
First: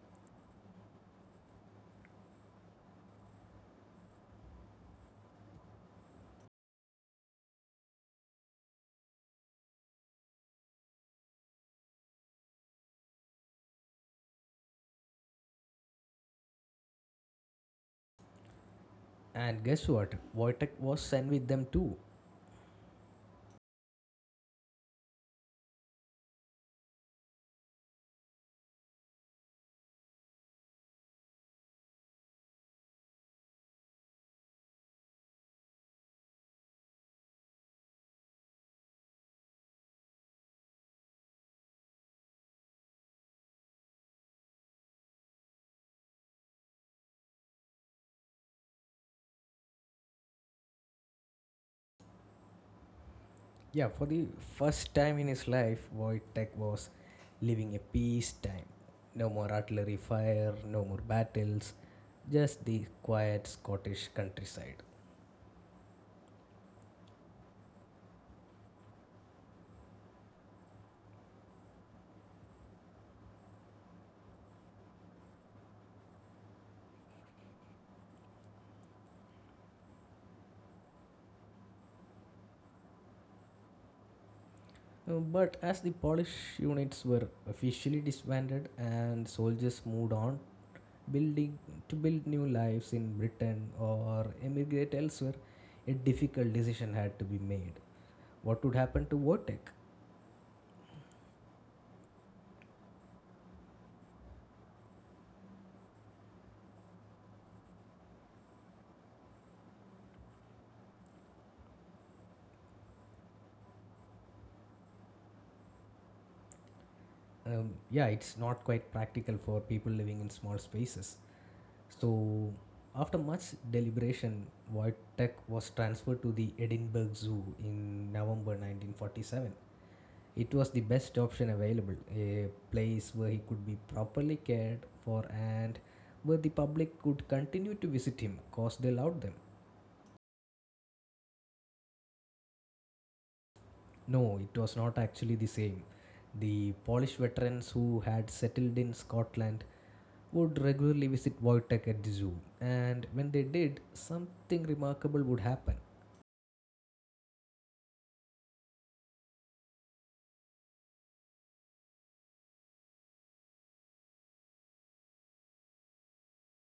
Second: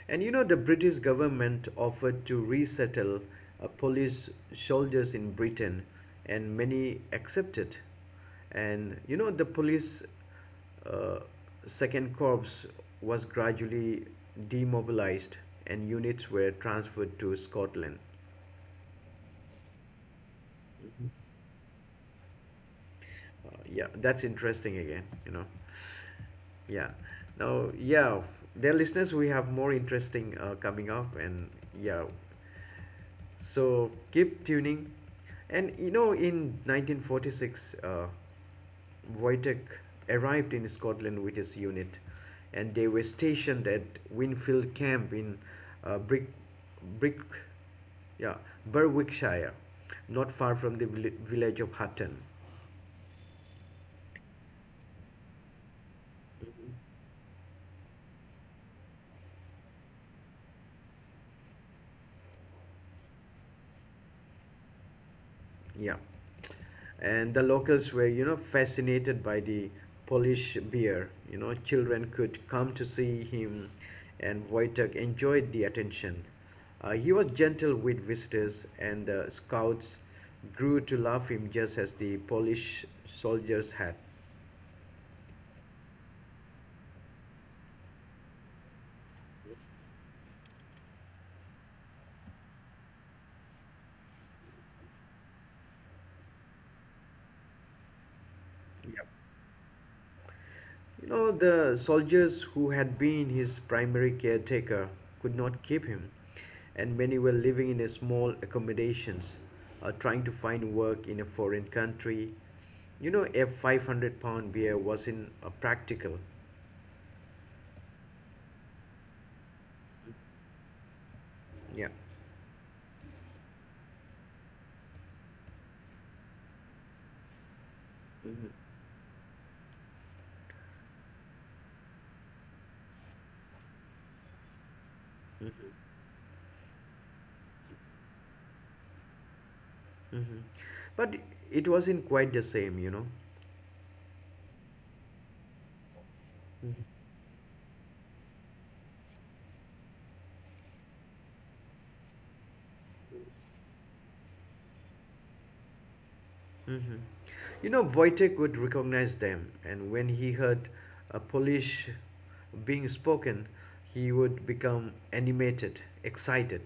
[SPEAKER 1] And you know, the British government offered to resettle uh, Polish soldiers in Britain, and many accepted. And you know, the police uh, second corps was gradually demobilized, and units were transferred to Scotland.
[SPEAKER 2] And guess what? Wojtek was sent with them too.
[SPEAKER 1] Uh, yeah, that's interesting again, you know. Yeah. Now, yeah, dear listeners, we have more interesting uh, coming up, and yeah, so keep tuning. And you know, in nineteen forty-six, uh, Wojtek arrived in Scotland with his unit, and they were stationed at Winfield Camp in uh, Brick, Brick, yeah, Berwickshire, not far from the vill- village of Hutton.
[SPEAKER 2] Yeah, for the first time in his life, Wojtek was living a peace time. No more artillery fire, no more battles, just the quiet Scottish countryside.
[SPEAKER 1] Yeah. And the locals were, you know, fascinated by the Polish beer. You know, children could come to see him, and Wojtek enjoyed the attention. Uh, he was gentle with visitors, and the scouts grew to love him just as the Polish soldiers had.
[SPEAKER 2] Uh, But as the Polish units were officially disbanded and soldiers moved on, building to build new lives in Britain or emigrate elsewhere, a difficult decision had to be made. What would happen
[SPEAKER 1] Yep.
[SPEAKER 2] to Wojtek?
[SPEAKER 1] You know, the soldiers who had been his primary caretaker could not keep him, and many were living in a small accommodations, uh, trying to find work in a foreign country. You know, a five hundred pound beer wasn't uh, practical.
[SPEAKER 2] um, yeah, it's not quite practical for people living in small spaces.
[SPEAKER 1] Yeah.
[SPEAKER 2] So, after much deliberation, Wojtek was transferred to the Edinburgh Zoo in
[SPEAKER 1] Hmm.
[SPEAKER 2] November nineteen forty-seven. It was the best option available, a place where he could be properly cared for
[SPEAKER 1] Hmm.
[SPEAKER 2] and where the public could continue to visit him because they loved them.
[SPEAKER 1] Hmm. But it wasn't quite the same, you know.
[SPEAKER 2] No, it was not actually the same. The Polish veterans who had settled in Scotland would regularly visit Wojtek at the zoo, and when they did, something remarkable would happen.
[SPEAKER 1] Hmm. You know, Wojtek would recognize them, and when he heard a Polish being spoken, he would become animated, excited.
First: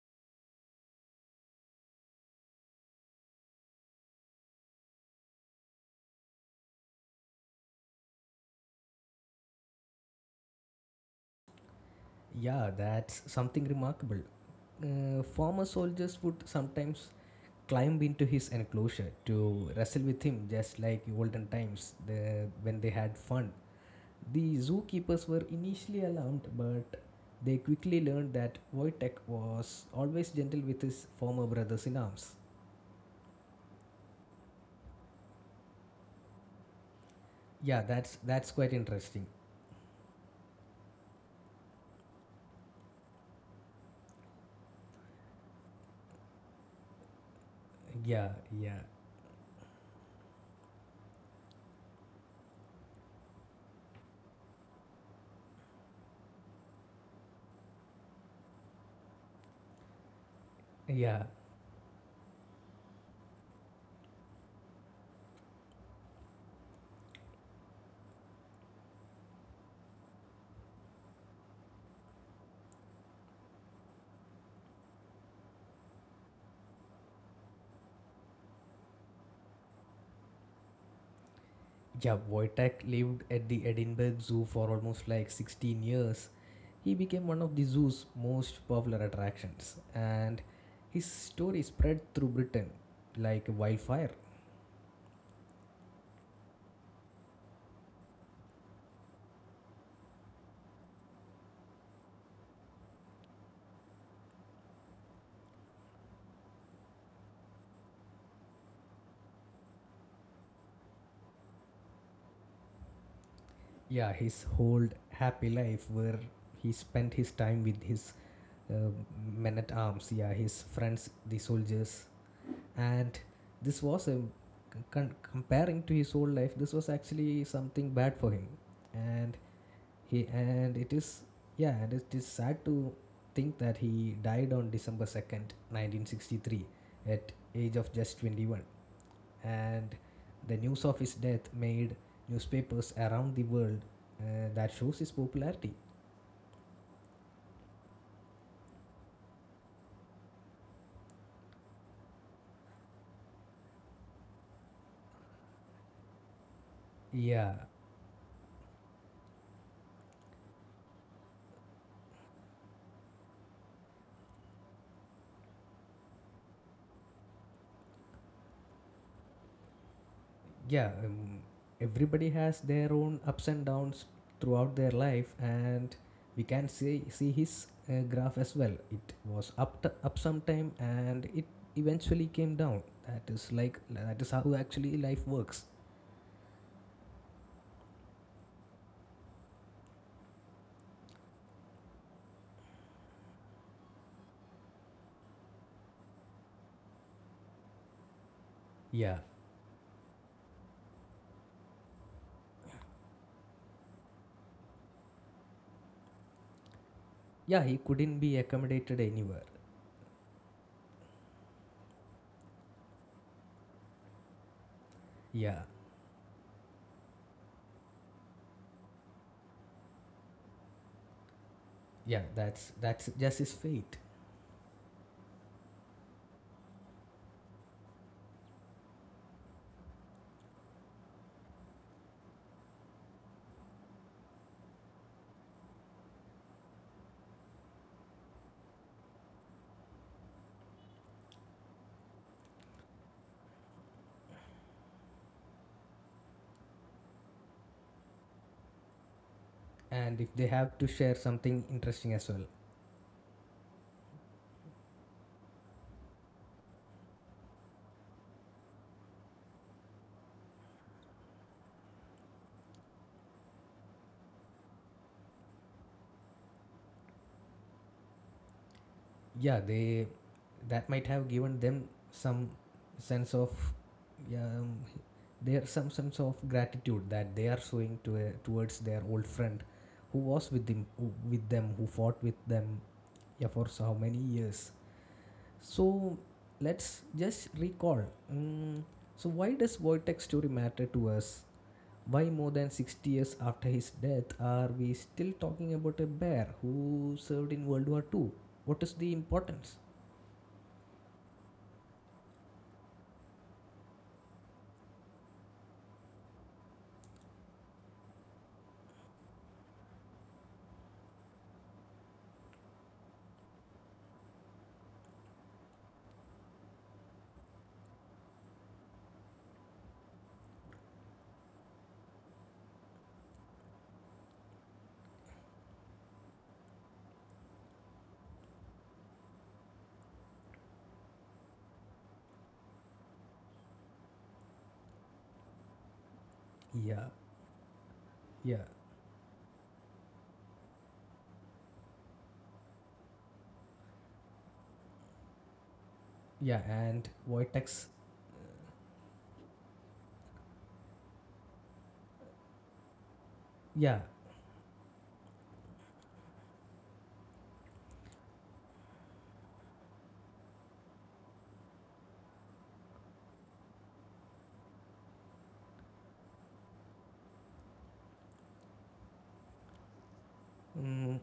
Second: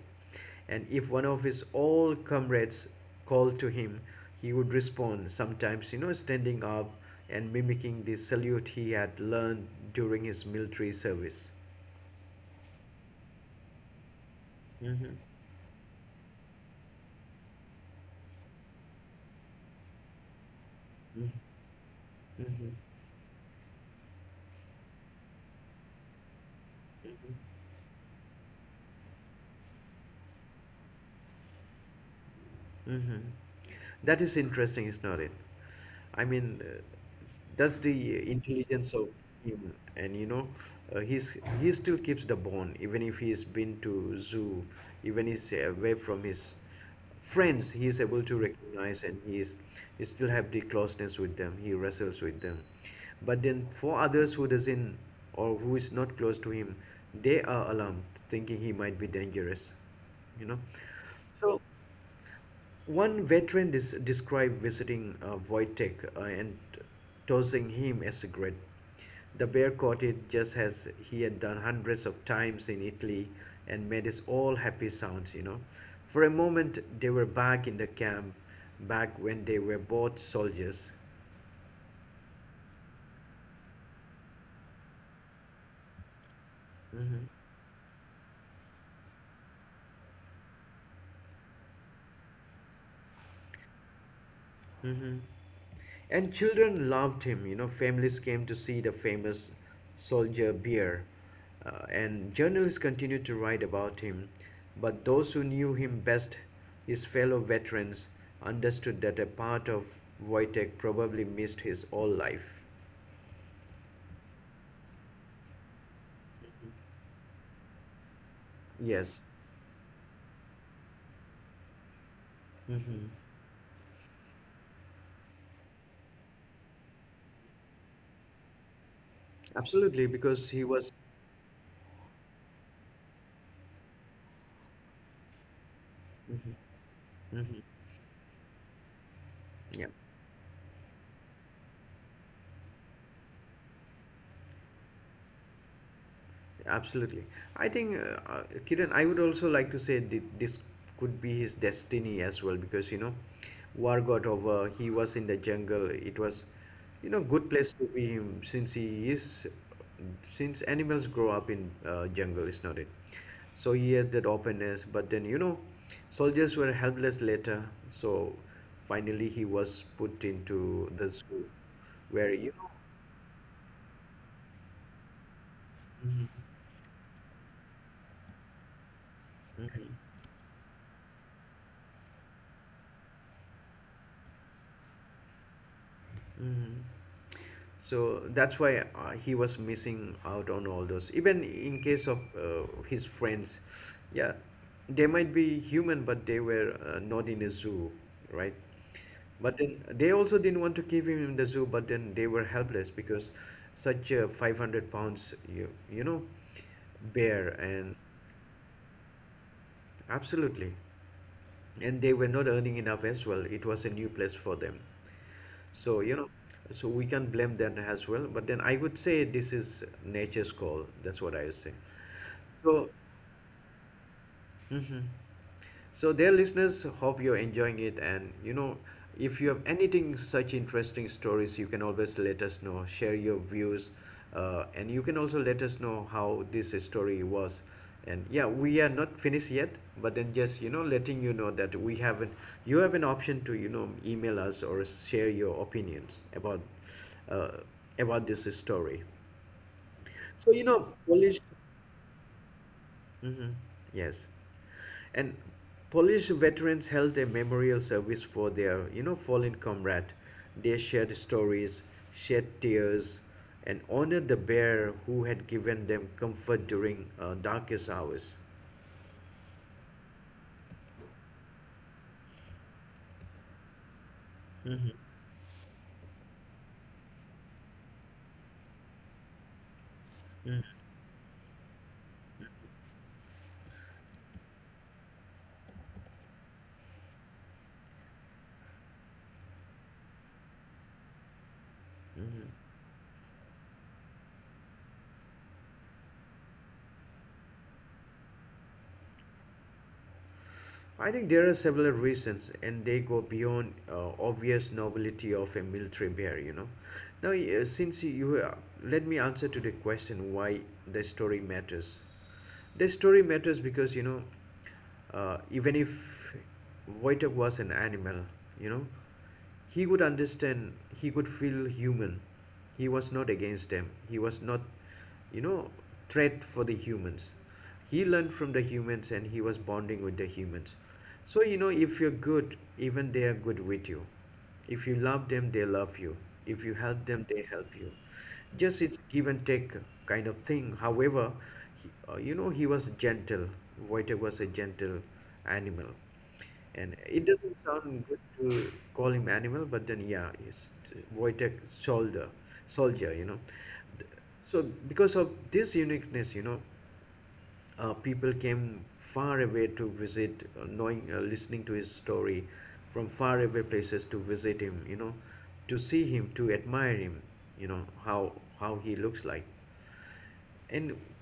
[SPEAKER 1] And if one of his old comrades called to him, he would respond, sometimes, you know, standing up and mimicking the salute he had learned during his military service.
[SPEAKER 2] Yeah, that's something remarkable. Uh, former soldiers would sometimes climb into his enclosure to wrestle with him, just like in olden times the, when they had fun. The zookeepers were initially alarmed, but they quickly learned that Wojtek was always gentle with his former brothers in arms.
[SPEAKER 1] Mm-hmm. That is interesting, is not it? I mean, uh, that's
[SPEAKER 2] Yeah, that's
[SPEAKER 1] the
[SPEAKER 2] that's quite
[SPEAKER 1] intelligence of
[SPEAKER 2] interesting.
[SPEAKER 1] him, and you know, uh, he's he still keeps the bond, even if he's been to zoo, even he's away from his friends, he is able
[SPEAKER 2] Yeah,
[SPEAKER 1] to
[SPEAKER 2] yeah,
[SPEAKER 1] recognize, and he is he still have the closeness with them. He wrestles with them, but then for others who doesn't or who is not close to him, they are alarmed, thinking he might be dangerous, you know.
[SPEAKER 2] yeah.
[SPEAKER 1] So. One veteran des- described visiting uh, Wojtek uh, and tossing him a cigarette. The bear caught it just as he had done hundreds of times in Italy, and made his all happy sounds, you know. For a moment, they were back in the camp, back when they were both soldiers.
[SPEAKER 2] Yeah, Wojtek lived at the Edinburgh Zoo for almost like sixteen years. He became
[SPEAKER 1] Mhm.
[SPEAKER 2] one of the zoo's most popular attractions, and his story spread through Britain like wildfire.
[SPEAKER 1] Hmm. And children loved him. You know, families came to see the famous soldier bear, uh, and journalists continued to write about him. But those who knew him best, his fellow veterans, understood that a part of Wojtek probably missed his whole life.
[SPEAKER 2] Yeah, his whole happy life, where he spent his time with his uh,
[SPEAKER 1] Yes.
[SPEAKER 2] men at arms, yeah, his friends, the soldiers,
[SPEAKER 1] Hmm.
[SPEAKER 2] and this was a con- comparing to his whole life, this was actually something bad for him, and
[SPEAKER 1] Absolutely,
[SPEAKER 2] He
[SPEAKER 1] because he
[SPEAKER 2] and
[SPEAKER 1] was.
[SPEAKER 2] it is yeah, and it is sad to think that he died on December 2nd,
[SPEAKER 1] Mhm.
[SPEAKER 2] 1963 at
[SPEAKER 1] Mhm.
[SPEAKER 2] age of just twenty-one.
[SPEAKER 1] Yeah.
[SPEAKER 2] And the news of his death made newspapers around the world, uh, that shows his popularity.
[SPEAKER 1] Absolutely. I think, uh, uh, Kiran, I would also like to say thi- this could be his destiny as well because, you know, war got over, he was in the jungle. It was, you know, good
[SPEAKER 2] Yeah,
[SPEAKER 1] place to be him since he is, since animals grow up in uh, jungle, is not it? So he had that openness, but then, you know, soldiers were helpless later. So finally he was put
[SPEAKER 2] yeah
[SPEAKER 1] into the
[SPEAKER 2] um,
[SPEAKER 1] zoo
[SPEAKER 2] everybody
[SPEAKER 1] where, you
[SPEAKER 2] has
[SPEAKER 1] know,
[SPEAKER 2] their own ups and downs throughout their life, and
[SPEAKER 1] Mhm.
[SPEAKER 2] we can see see his uh, graph as well. It was up t-
[SPEAKER 1] Mhm.
[SPEAKER 2] up sometime and it eventually came down. That is like that is how actually life works.
[SPEAKER 1] Mhm. So that's why uh, he was missing out on all those. Even in case of uh, his friends, yeah, they might be human, but they were uh, not in a zoo, right?
[SPEAKER 2] Yeah,
[SPEAKER 1] But then they also didn't want to keep him in the zoo, but then they were helpless because such a five hundred pounds, you, you know, bear
[SPEAKER 2] yeah, he
[SPEAKER 1] and
[SPEAKER 2] couldn't be accommodated anywhere.
[SPEAKER 1] absolutely and they were not earning enough as well. It was a new place for them.
[SPEAKER 2] Yeah,
[SPEAKER 1] So, you know, so we can blame them as well. But then I would say this is nature's call. That's what I would say.
[SPEAKER 2] yeah, that's
[SPEAKER 1] So,
[SPEAKER 2] that's just his fate.
[SPEAKER 1] hmm. So, dear listeners, hope you're enjoying it. And you know, if you have anything such interesting stories, you can always let us know. Share your views, uh, and you can also let us know how this story was. And yeah, we are not finished yet, but then just you know, letting you know that we have an, you have an option to you know email us or share your opinions about uh, about this story.
[SPEAKER 2] And if they
[SPEAKER 1] So you
[SPEAKER 2] have to
[SPEAKER 1] know,
[SPEAKER 2] share
[SPEAKER 1] Polish.
[SPEAKER 2] something interesting as well.
[SPEAKER 1] Hmm. Yes. And Polish veterans held a memorial service for their, you know, fallen comrade. They shared stories, shed tears, and honored the bear who had given them comfort during uh, darkest hours.
[SPEAKER 2] Yeah, they, that might have given them some sense of um,
[SPEAKER 1] Hmm.
[SPEAKER 2] there some sense of gratitude that they are showing to a, towards their old friend who was with them, who, with them, who fought with them, yeah, for so how many years. So let's just recall, mm, so why does Wojtek's story matter to us? Why
[SPEAKER 1] Hmm.
[SPEAKER 2] more than sixty years after his death are we still talking about a bear who served in World War Two? What is the importance?
[SPEAKER 1] I think there are several reasons, and they go beyond uh, obvious nobility of a military bear. You know, now uh, since you uh, let me answer to the question why the story matters. The story matters because you know, uh, even if Wojtek was an animal, you know, he could understand, he could feel human. He was not against them. He was not, you know, threat for the humans. He learned from the humans, and he was bonding with the humans. So, you know, if you're good, even they are good with you. If you love them, they love you. If you help
[SPEAKER 2] Yeah,
[SPEAKER 1] them, they help you.
[SPEAKER 2] yeah.
[SPEAKER 1] Just it's give and take kind of thing. However, he, uh, you know, he was gentle. Voiter was a gentle animal.
[SPEAKER 2] Yeah,
[SPEAKER 1] And
[SPEAKER 2] and
[SPEAKER 1] it doesn't
[SPEAKER 2] Wojtek's.
[SPEAKER 1] sound good to call him animal, but then yeah, it's Wojtek Soldier, soldier, you know.
[SPEAKER 2] Yeah,
[SPEAKER 1] Th- So because of this uniqueness, you know, uh, people came far away to visit, uh, knowing, uh, listening to his story, from far away places to visit him, you know, to see him, to admire him, you know, how how he looks like. And
[SPEAKER 2] mm,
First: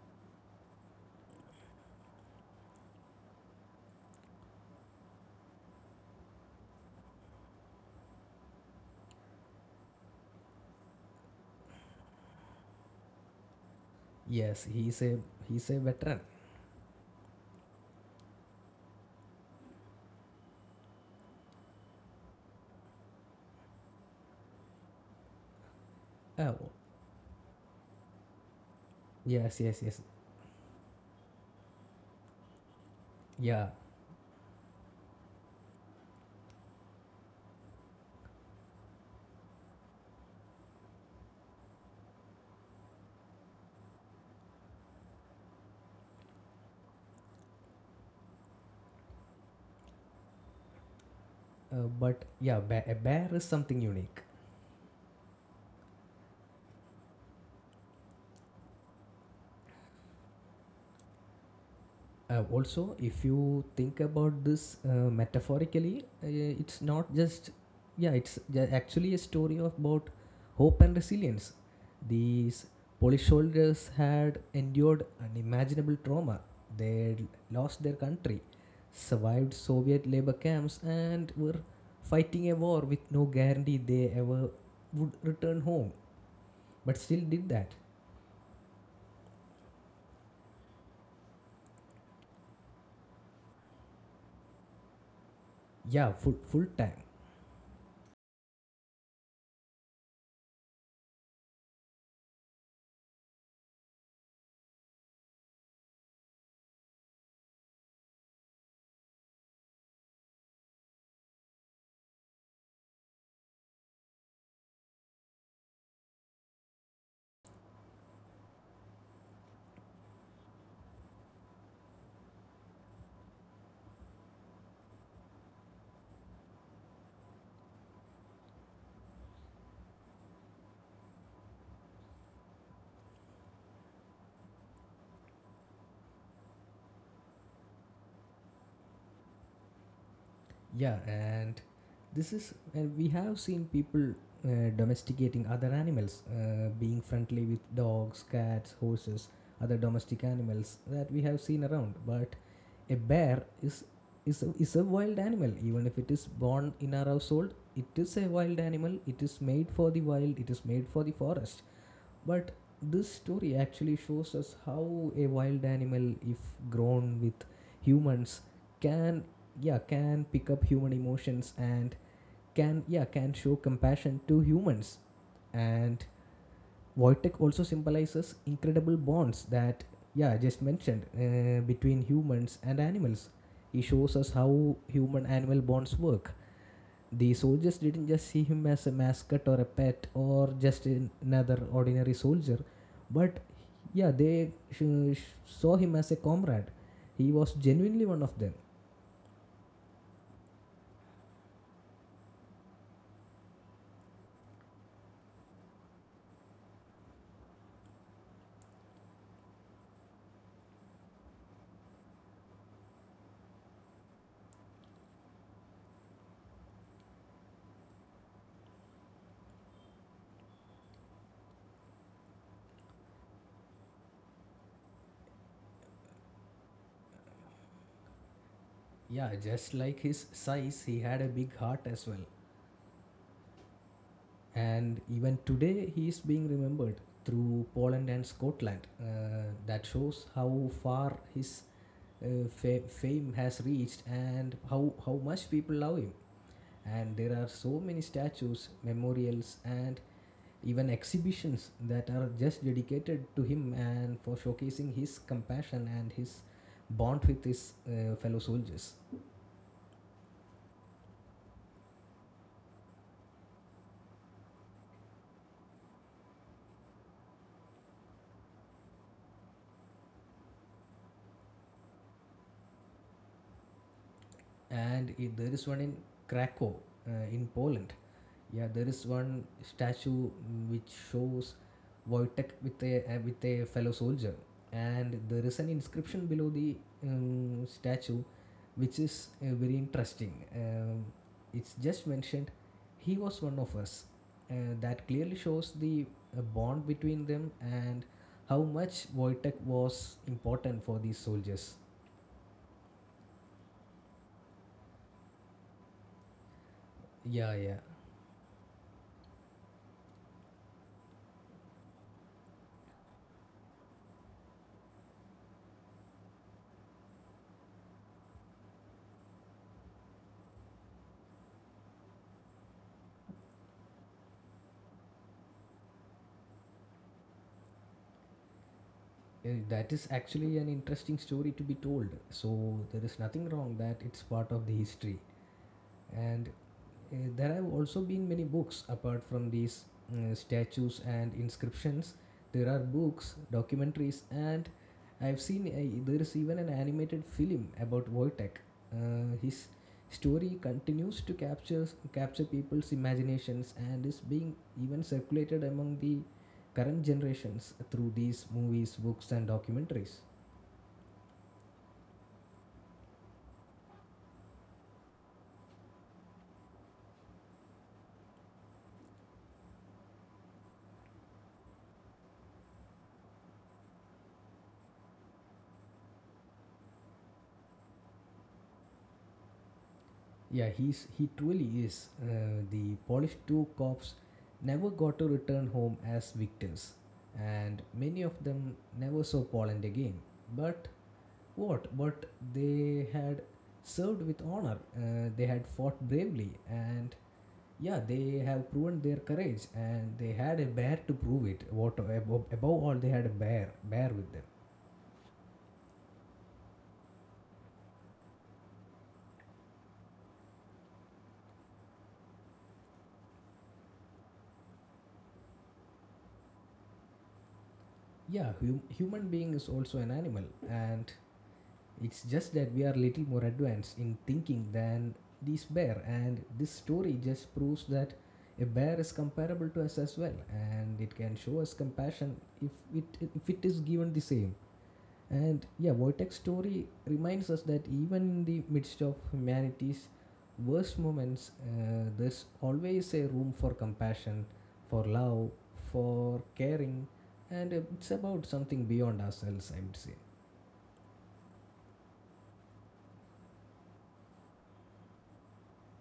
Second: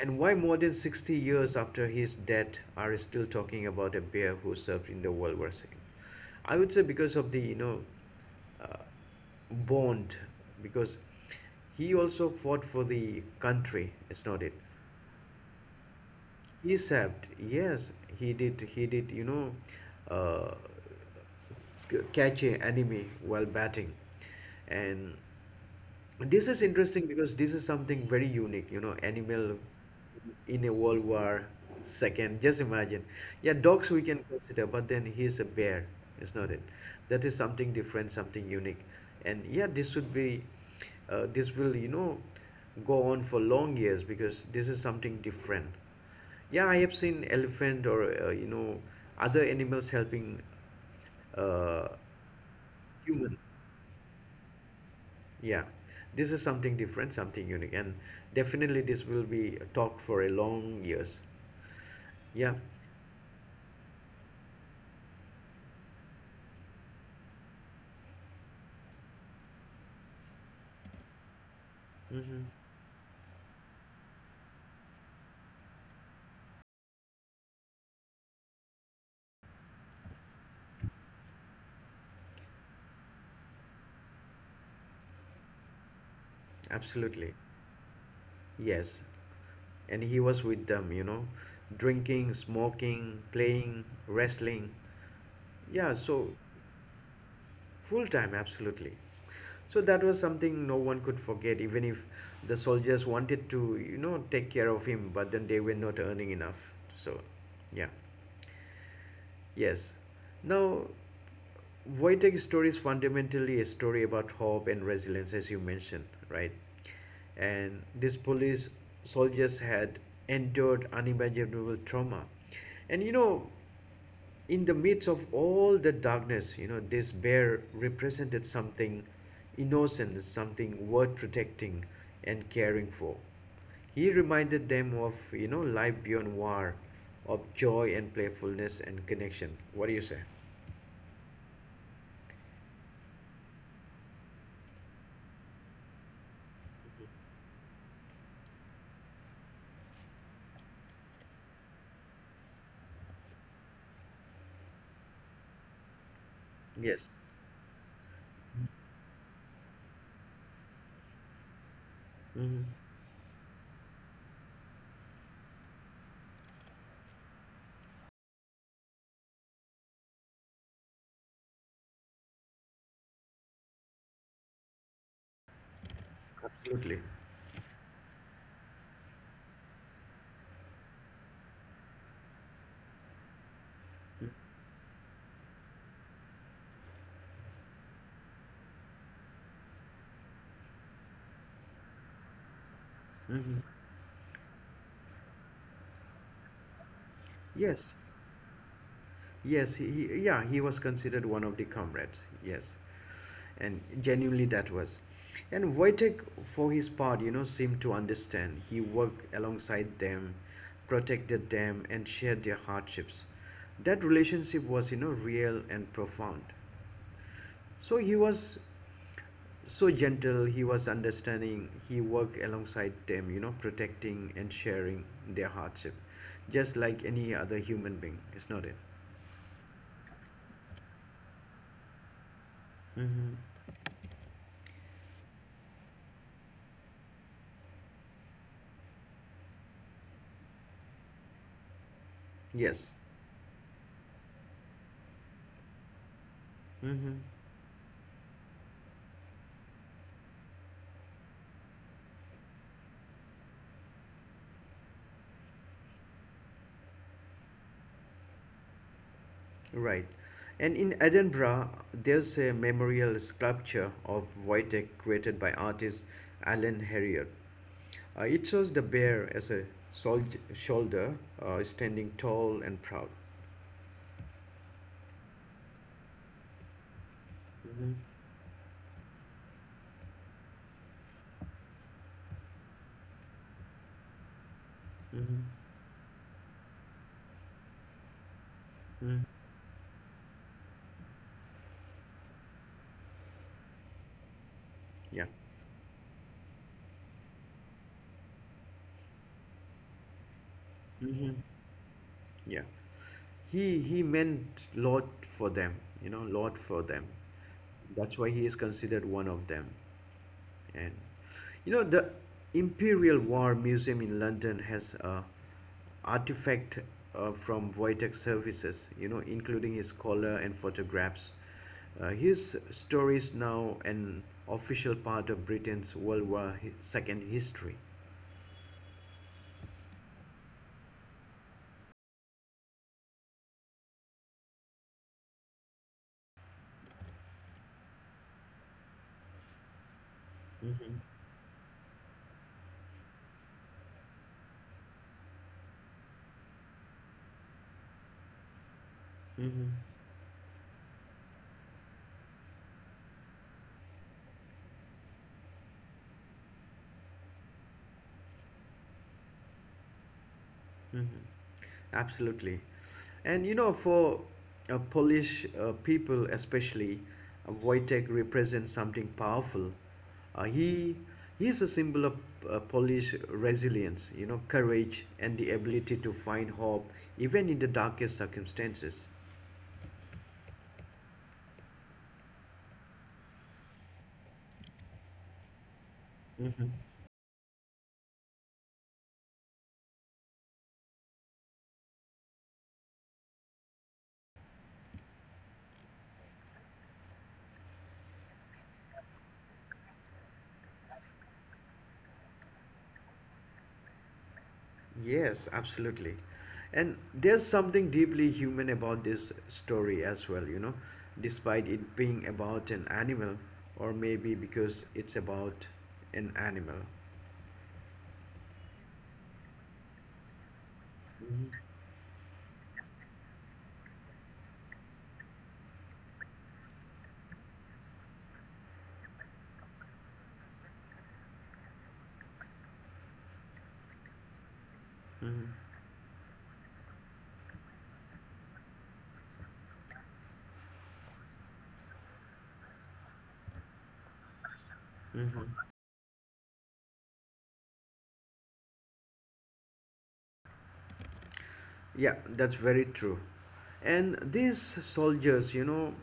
[SPEAKER 1] and why more than sixty years after his death are still talking about a bear who served in the World War the second? I would say because of the you know uh, bond, because he also fought for the country. It's not it.
[SPEAKER 2] yes, he's a he's a veteran.
[SPEAKER 1] He served. Yes, he did. He did. You know, uh, c- catch a enemy while batting, and this
[SPEAKER 2] Oh,
[SPEAKER 1] is interesting because this is something very unique, you know, animal
[SPEAKER 2] yes, yes, yes,
[SPEAKER 1] in a World War Second. Just imagine. Yeah,
[SPEAKER 2] yeah.
[SPEAKER 1] dogs we can consider, but then he's a bear, is not it? That is something different, something unique, and yeah, this should be, uh, this will you know, go on for long years because this is something different. Yeah, I have seen elephant or uh, you know other animals helping
[SPEAKER 2] Uh,
[SPEAKER 1] uh,
[SPEAKER 2] but yeah, bear, a bear
[SPEAKER 1] human.
[SPEAKER 2] is something unique.
[SPEAKER 1] Yeah, this is something different, something unique, and definitely this will be talked for a long years.
[SPEAKER 2] Uh,
[SPEAKER 1] Yeah,
[SPEAKER 2] also, if you think about this uh, metaphorically, uh, it's not just, yeah, it's ju- actually a story about hope and resilience.
[SPEAKER 1] mm-hmm,
[SPEAKER 2] These Polish soldiers had endured unimaginable trauma. They lost their country, survived Soviet labor camps, and were fighting a war with no guarantee they ever would return home, but still
[SPEAKER 1] absolutely.
[SPEAKER 2] did that.
[SPEAKER 1] Yes, and he was with them, you know, drinking, smoking, playing, wrestling. Yeah,
[SPEAKER 2] Yeah,
[SPEAKER 1] so
[SPEAKER 2] full, full time.
[SPEAKER 1] full time, absolutely. So that was something no one could forget, even if the soldiers wanted to, you know, take care of him, but then they were not earning enough. So, yeah. Yes. Now, Wojtek's story is fundamentally a story about hope and resilience, as you mentioned, right? And these police soldiers had endured unimaginable trauma. And you know, in the midst of all the darkness, you know, this bear represented something innocent, something worth protecting and caring for. He reminded them of, you know, life beyond war, of joy and playfulness and connection. What do you say?
[SPEAKER 2] Yeah, and this is, uh, we have seen people uh, domesticating other animals, uh, being friendly with dogs, cats, horses, other domestic animals that we have seen around. But a bear is is a, is a wild animal. Even if it is born in
[SPEAKER 1] Yes.
[SPEAKER 2] our household, it is a wild animal. It is made for the wild. It is made for the forest. But
[SPEAKER 1] Hmm.
[SPEAKER 2] this story actually shows us how a wild animal, if grown with humans, can, yeah, can pick up human emotions and can, yeah, can show compassion to humans. And
[SPEAKER 1] Absolutely.
[SPEAKER 2] Wojtek also symbolizes incredible bonds that, yeah, I just mentioned, uh, between humans and animals. He shows us how human animal bonds work. The soldiers didn't just see him as a mascot or a pet or just another ordinary soldier, but
[SPEAKER 1] Hmm.
[SPEAKER 2] yeah, they sh- sh- saw him as a comrade. He was
[SPEAKER 1] Yes.
[SPEAKER 2] genuinely one of them.
[SPEAKER 1] Yes, he, he- yeah, he was considered one of the comrades. Yes, and genuinely that was. And Wojtek, for his part, you know, seemed to understand. He worked alongside them, protected them, and shared their hardships. That relationship was, you know, real and profound. So he was so gentle, he was understanding, he worked alongside them, you know, protecting and sharing their hardship, just like any other human being, is not it?
[SPEAKER 2] Yeah, just like his size, he had a big heart as well.
[SPEAKER 1] Mm-hmm.
[SPEAKER 2] And even today, he is being remembered through Poland and Scotland. Uh, that shows how far his uh, fa-
[SPEAKER 1] Yes.
[SPEAKER 2] fame has reached and how, how much people love him.
[SPEAKER 1] Mm-hmm.
[SPEAKER 2] And there are so many statues, memorials, and even exhibitions that are just dedicated to him and for showcasing his compassion and his bond with his uh, fellow soldiers.
[SPEAKER 1] Right. And in Edinburgh, there's a memorial sculpture of Wojtek created by artist Alan Harriot. Uh, it shows the bear as a sol- shoulder uh, standing tall and proud.
[SPEAKER 2] And i- there is one in Krakow, uh, in
[SPEAKER 1] Mm-hmm.
[SPEAKER 2] Poland. Yeah, there is one statue, mm, which shows Wojtek with a, uh, with a fellow soldier, and
[SPEAKER 1] Mm-hmm.
[SPEAKER 2] there is an inscription below the um, statue, which is
[SPEAKER 1] Hmm.
[SPEAKER 2] uh, very interesting. Um, it's just mentioned, he was one of us. Uh, that
[SPEAKER 1] Yeah.
[SPEAKER 2] clearly shows the uh, bond between them and how much Wojtek was important for these
[SPEAKER 1] Mm-hmm.
[SPEAKER 2] soldiers.
[SPEAKER 1] Yeah. He, he meant lot for them, you know, lot for them.
[SPEAKER 2] Yeah, yeah.
[SPEAKER 1] That's why he is considered one of them. And you know, the Imperial War Museum in London has a artifact uh, from Wojtek services, you know, including his collar and photographs. Uh, his story is now an official part of Britain's World War two history.
[SPEAKER 2] Eh, that is actually an interesting story to be told. So there is nothing wrong that it's part of the history, and uh, there have also been many books. Apart from these uh,
[SPEAKER 1] Mm-hmm.
[SPEAKER 2] statues and inscriptions, there are books, documentaries, and I've seen a, there is even an animated film about Wojtek. Uh,
[SPEAKER 1] Mm-hmm.
[SPEAKER 2] his story continues to capture capture people's imaginations and is being even circulated among the current generations through these movies, books, and documentaries.
[SPEAKER 1] Mm-hmm. Absolutely. And you know, for uh, Polish uh, people especially, uh, Wojtek represents something powerful. Uh, he he is a symbol of uh, Polish resilience, you know, courage and the ability to find hope even in the darkest circumstances.
[SPEAKER 2] Yeah, he's he truly is. Uh, the Polish two cops never got to return home as
[SPEAKER 1] Mm.
[SPEAKER 2] victors, and many of them never saw Poland again. But what? But they had served with honor. Uh, they had fought bravely, and yeah, they have proven their courage, and they had a bear to prove it. What Above, above all, they had a bear, bear with them.
[SPEAKER 1] Yes, absolutely. And there's something deeply human about this story as well, you know, despite it being about an animal, or maybe because it's about an animal.
[SPEAKER 2] Yeah, hum, human being is also an animal, and
[SPEAKER 1] Mhm.
[SPEAKER 2] it's just that we are little more advanced in thinking than these bear, and this story just proves that a bear is comparable to us as well, and it can show us compassion if it, if it is given the same.
[SPEAKER 1] Mhm.
[SPEAKER 2] And yeah, Wojtek's story reminds us that even in the midst of humanity's worst moments, uh, there's always a room for compassion, for love,
[SPEAKER 1] Mhm.
[SPEAKER 2] for caring, and uh, it's about something beyond ourselves, I would say.
[SPEAKER 1] Yeah, that's very true. And these soldiers, you know,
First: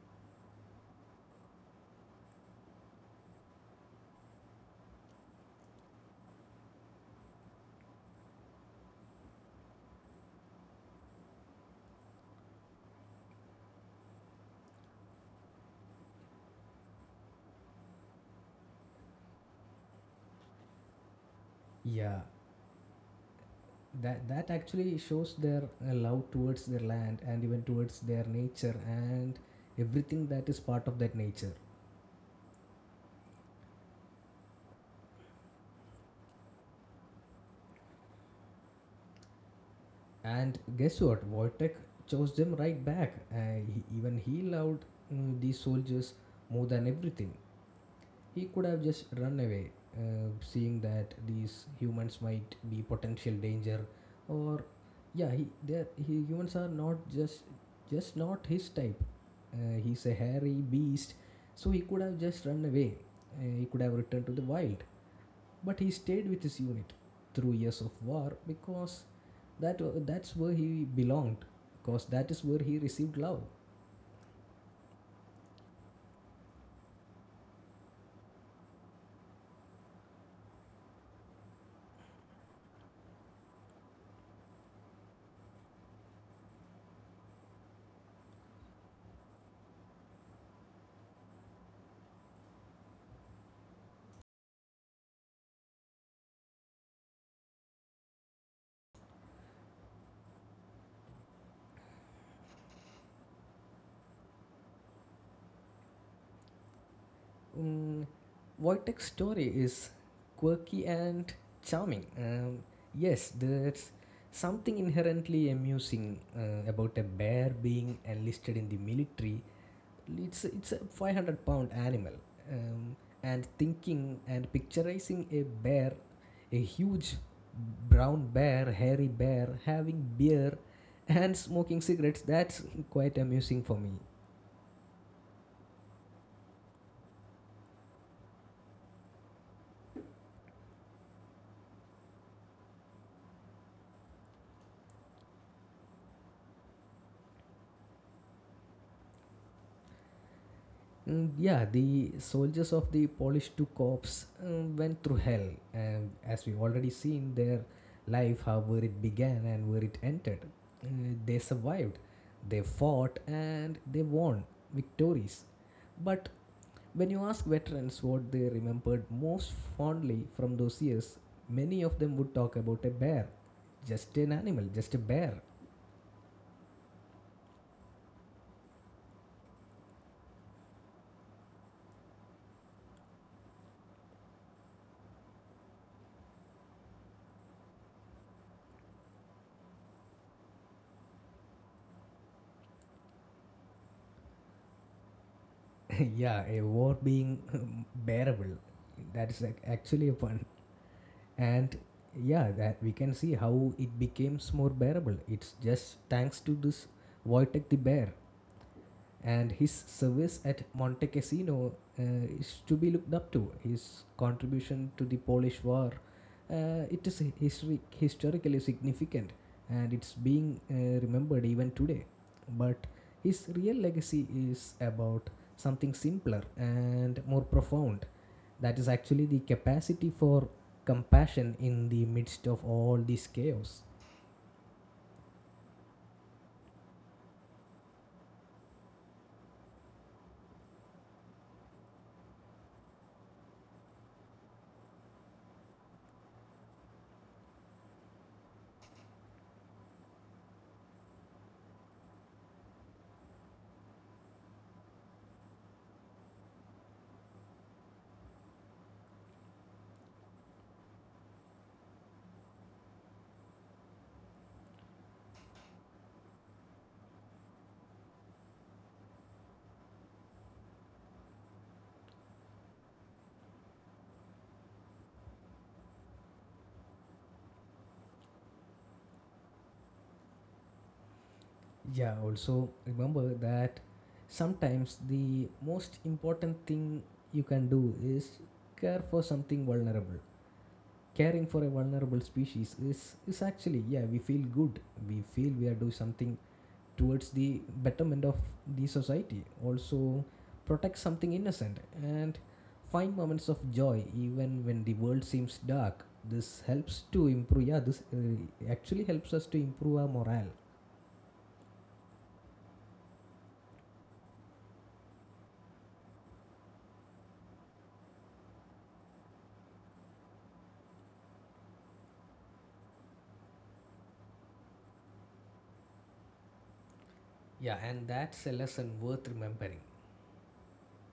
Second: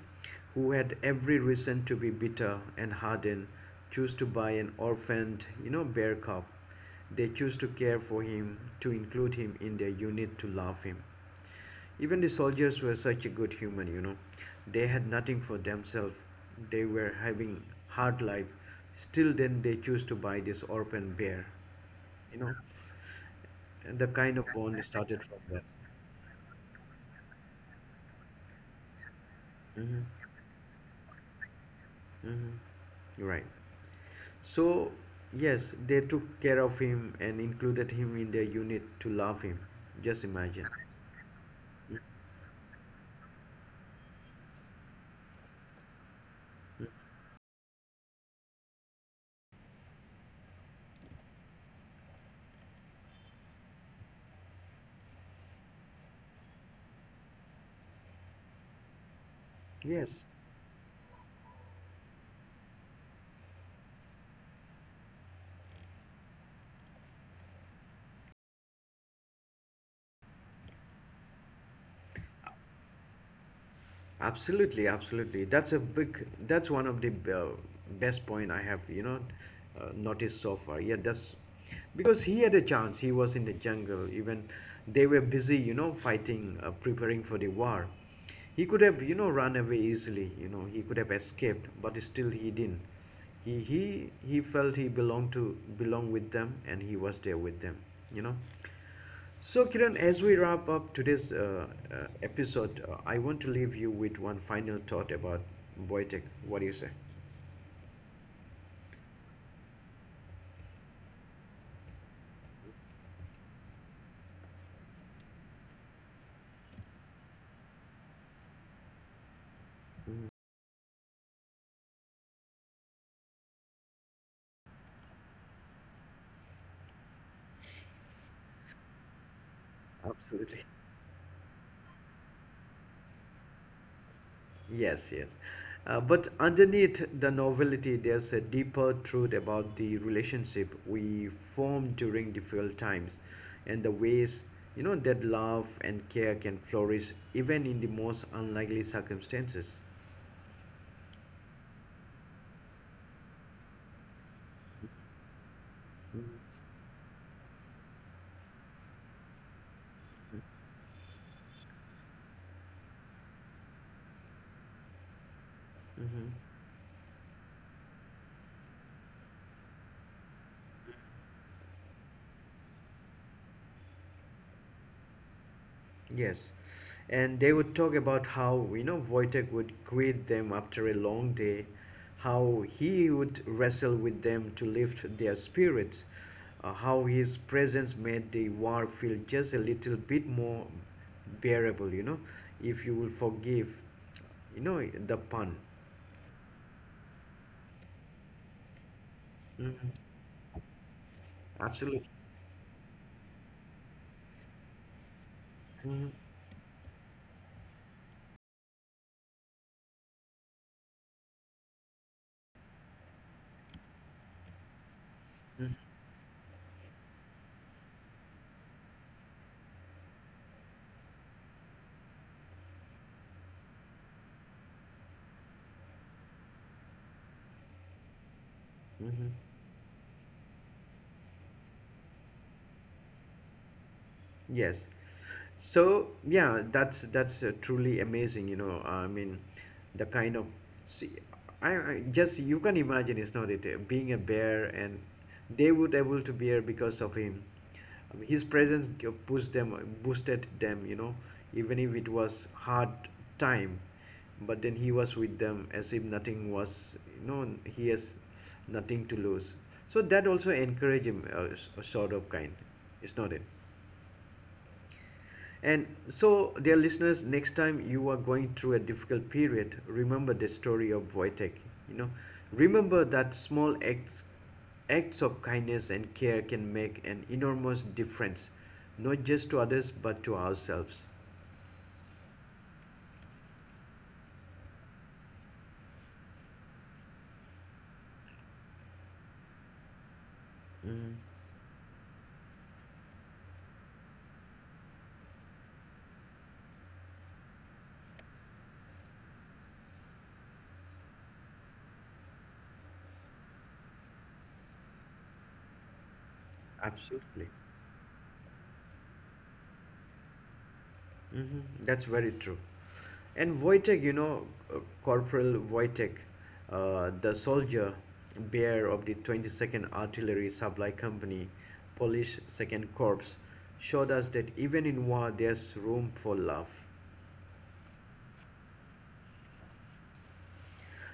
[SPEAKER 1] who had every reason to be bitter and hardened, choose to buy an orphaned, you know, bear cub. They choose to care for him, to include him in their unit, to love him. Even the soldiers were such a good human, you know. They had nothing for themselves. They were having hard life. Still then they choose to buy this orphan bear,
[SPEAKER 2] Yeah,
[SPEAKER 1] you know. And the
[SPEAKER 2] that
[SPEAKER 1] kind of
[SPEAKER 2] that
[SPEAKER 1] bond
[SPEAKER 2] actually
[SPEAKER 1] started
[SPEAKER 2] shows
[SPEAKER 1] from
[SPEAKER 2] their
[SPEAKER 1] that.
[SPEAKER 2] uh, love towards their land and even towards their nature and
[SPEAKER 1] Mm-hmm.
[SPEAKER 2] everything that is part of that nature.
[SPEAKER 1] Mm-hmm. Right. So, yes, they took care of him and included him in their unit to love him. Just
[SPEAKER 2] And
[SPEAKER 1] imagine.
[SPEAKER 2] guess what, Wojtek chose them right back. Uh, he, even he loved, mm, these soldiers more than everything. He could have just run away, uh, seeing that these humans might be potential danger, or yeah, he they he humans are not just just not his type. Uh, he's a
[SPEAKER 1] Yes.
[SPEAKER 2] hairy beast, so he could have just run away. Uh, he could have returned to the wild, but he stayed with his unit through years of war because that that's where he belonged, because that is where he received love.
[SPEAKER 1] Absolutely, absolutely. That's a big. That's one of the uh, best point I have, you know, uh, noticed so far. Yeah, that's because he had a chance. He was in the jungle. Even they were busy, you know, fighting, uh, preparing for the war. He could have, you know, run away easily. You know, he could have escaped, but still he didn't. He he he felt he belonged to belonged with them, and he was there with them. You know. So, Kiran, as we wrap up today's uh, uh, episode, uh, I want to leave you with one final thought about Boytech. What do you say?
[SPEAKER 2] Um, Wojtek's story is quirky and charming. Um, yes, there's something inherently amusing uh, about a bear being enlisted in the military.
[SPEAKER 1] Mm,
[SPEAKER 2] It's, it's a five hundred pound animal. Um, and thinking and picturizing a bear, a huge brown bear, hairy bear, having beer
[SPEAKER 1] absolutely.
[SPEAKER 2] and smoking cigarettes, that's quite amusing for me.
[SPEAKER 1] Yes, yes. Uh, but underneath the novelty, there's a deeper truth about the relationship we form during difficult times and the ways you know that love and care can flourish even in the most unlikely circumstances.
[SPEAKER 2] Mm, yeah, the soldiers of the Polish two corps, um, went through hell, and as we already seen their life, how where it began and where it ended. Uh, they survived, they fought, and they won victories. But
[SPEAKER 1] Mm-hmm.
[SPEAKER 2] when you ask veterans what they remembered most fondly from those years, many of them would talk about a bear, just an animal, just a bear.
[SPEAKER 1] Yes, and they would talk about how you know Wojtek would greet them after a long day, how he would wrestle with them to lift their spirits, uh, how his presence made the war feel just a little bit more bearable. You know, if you will forgive, you know the pun.
[SPEAKER 2] Yeah, a war being bearable. That is ac- actually a
[SPEAKER 1] Hmm.
[SPEAKER 2] pun. And
[SPEAKER 1] Absolutely.
[SPEAKER 2] yeah, that we can see how it becomes more bearable. It's just
[SPEAKER 1] Hmm.
[SPEAKER 2] thanks to this Wojtek the bear, and his service at Monte Cassino uh, is to be looked up to. His contribution to the Polish
[SPEAKER 1] Hmm.
[SPEAKER 2] War, uh, it is histori- historically significant, and it's being uh, remembered even today. But his real legacy is about something simpler and more profound. That is actually
[SPEAKER 1] Hmm.
[SPEAKER 2] the capacity for compassion in the midst of all this chaos.
[SPEAKER 1] Yes. So yeah, that's that's uh, truly amazing. You know, I mean, the kind of see, I, I just you can imagine, it's not it? uh, Being a bear, and they would able to bear because of him. I mean, his presence g- pushed them, boosted them. You know, even if it was hard time, but then he was with them as if nothing was. You know, he has nothing to lose. So that also encourage him, uh, s- sort of kind, It's not it? And so, dear listeners, next time you are going through a difficult period, remember the story of Wojtek. You know, remember that small acts, acts of kindness and care can make an enormous difference, not just to others but to ourselves.
[SPEAKER 2] Yeah, also remember that sometimes the most important thing you can do is care for something vulnerable.
[SPEAKER 1] Mm,
[SPEAKER 2] Caring for a vulnerable species is, is actually, yeah, we feel good. We feel we are doing something towards the betterment of the society. Also, protect something innocent and find moments of joy even when the world seems dark. This helps to
[SPEAKER 1] absolutely.
[SPEAKER 2] improve, yeah, this uh, actually helps us to improve our morale.
[SPEAKER 1] Hmm. That's very true. And Wojtek, you know, uh, Corporal Wojtek, uh, the soldier bear of the twenty-second Artillery Supply Company, Polish Second Corps, showed us that even in war there's room for love.
[SPEAKER 2] Yeah, and that's a lesson worth remembering.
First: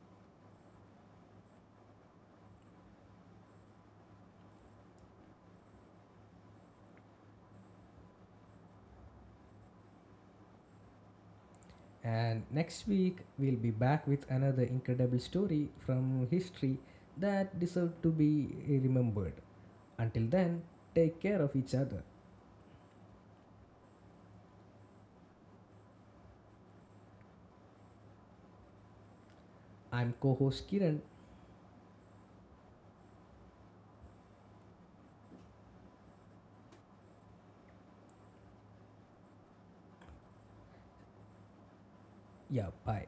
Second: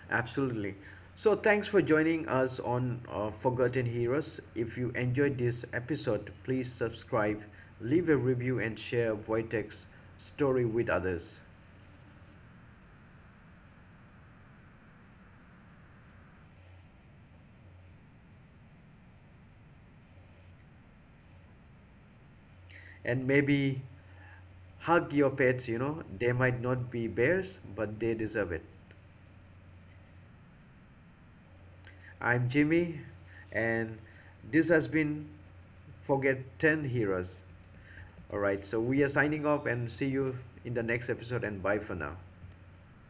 [SPEAKER 1] Absolutely. So thanks for joining us on uh, Forgotten Heroes. If you enjoyed this episode, please subscribe, leave a review, and share Wojtek's story with others.
[SPEAKER 2] And next week, we'll be back with another incredible story from history that deserve to be remembered. Until then, take care of each other.
[SPEAKER 1] And maybe hug your pets, you know. They might not be bears, but they deserve it.
[SPEAKER 2] I'm co host Kiran.
[SPEAKER 1] I'm Jimmy, and this has been Forget ten Heroes. All right, so we are signing off and see you in the next episode, and bye for now.
[SPEAKER 2] Yeah, bye.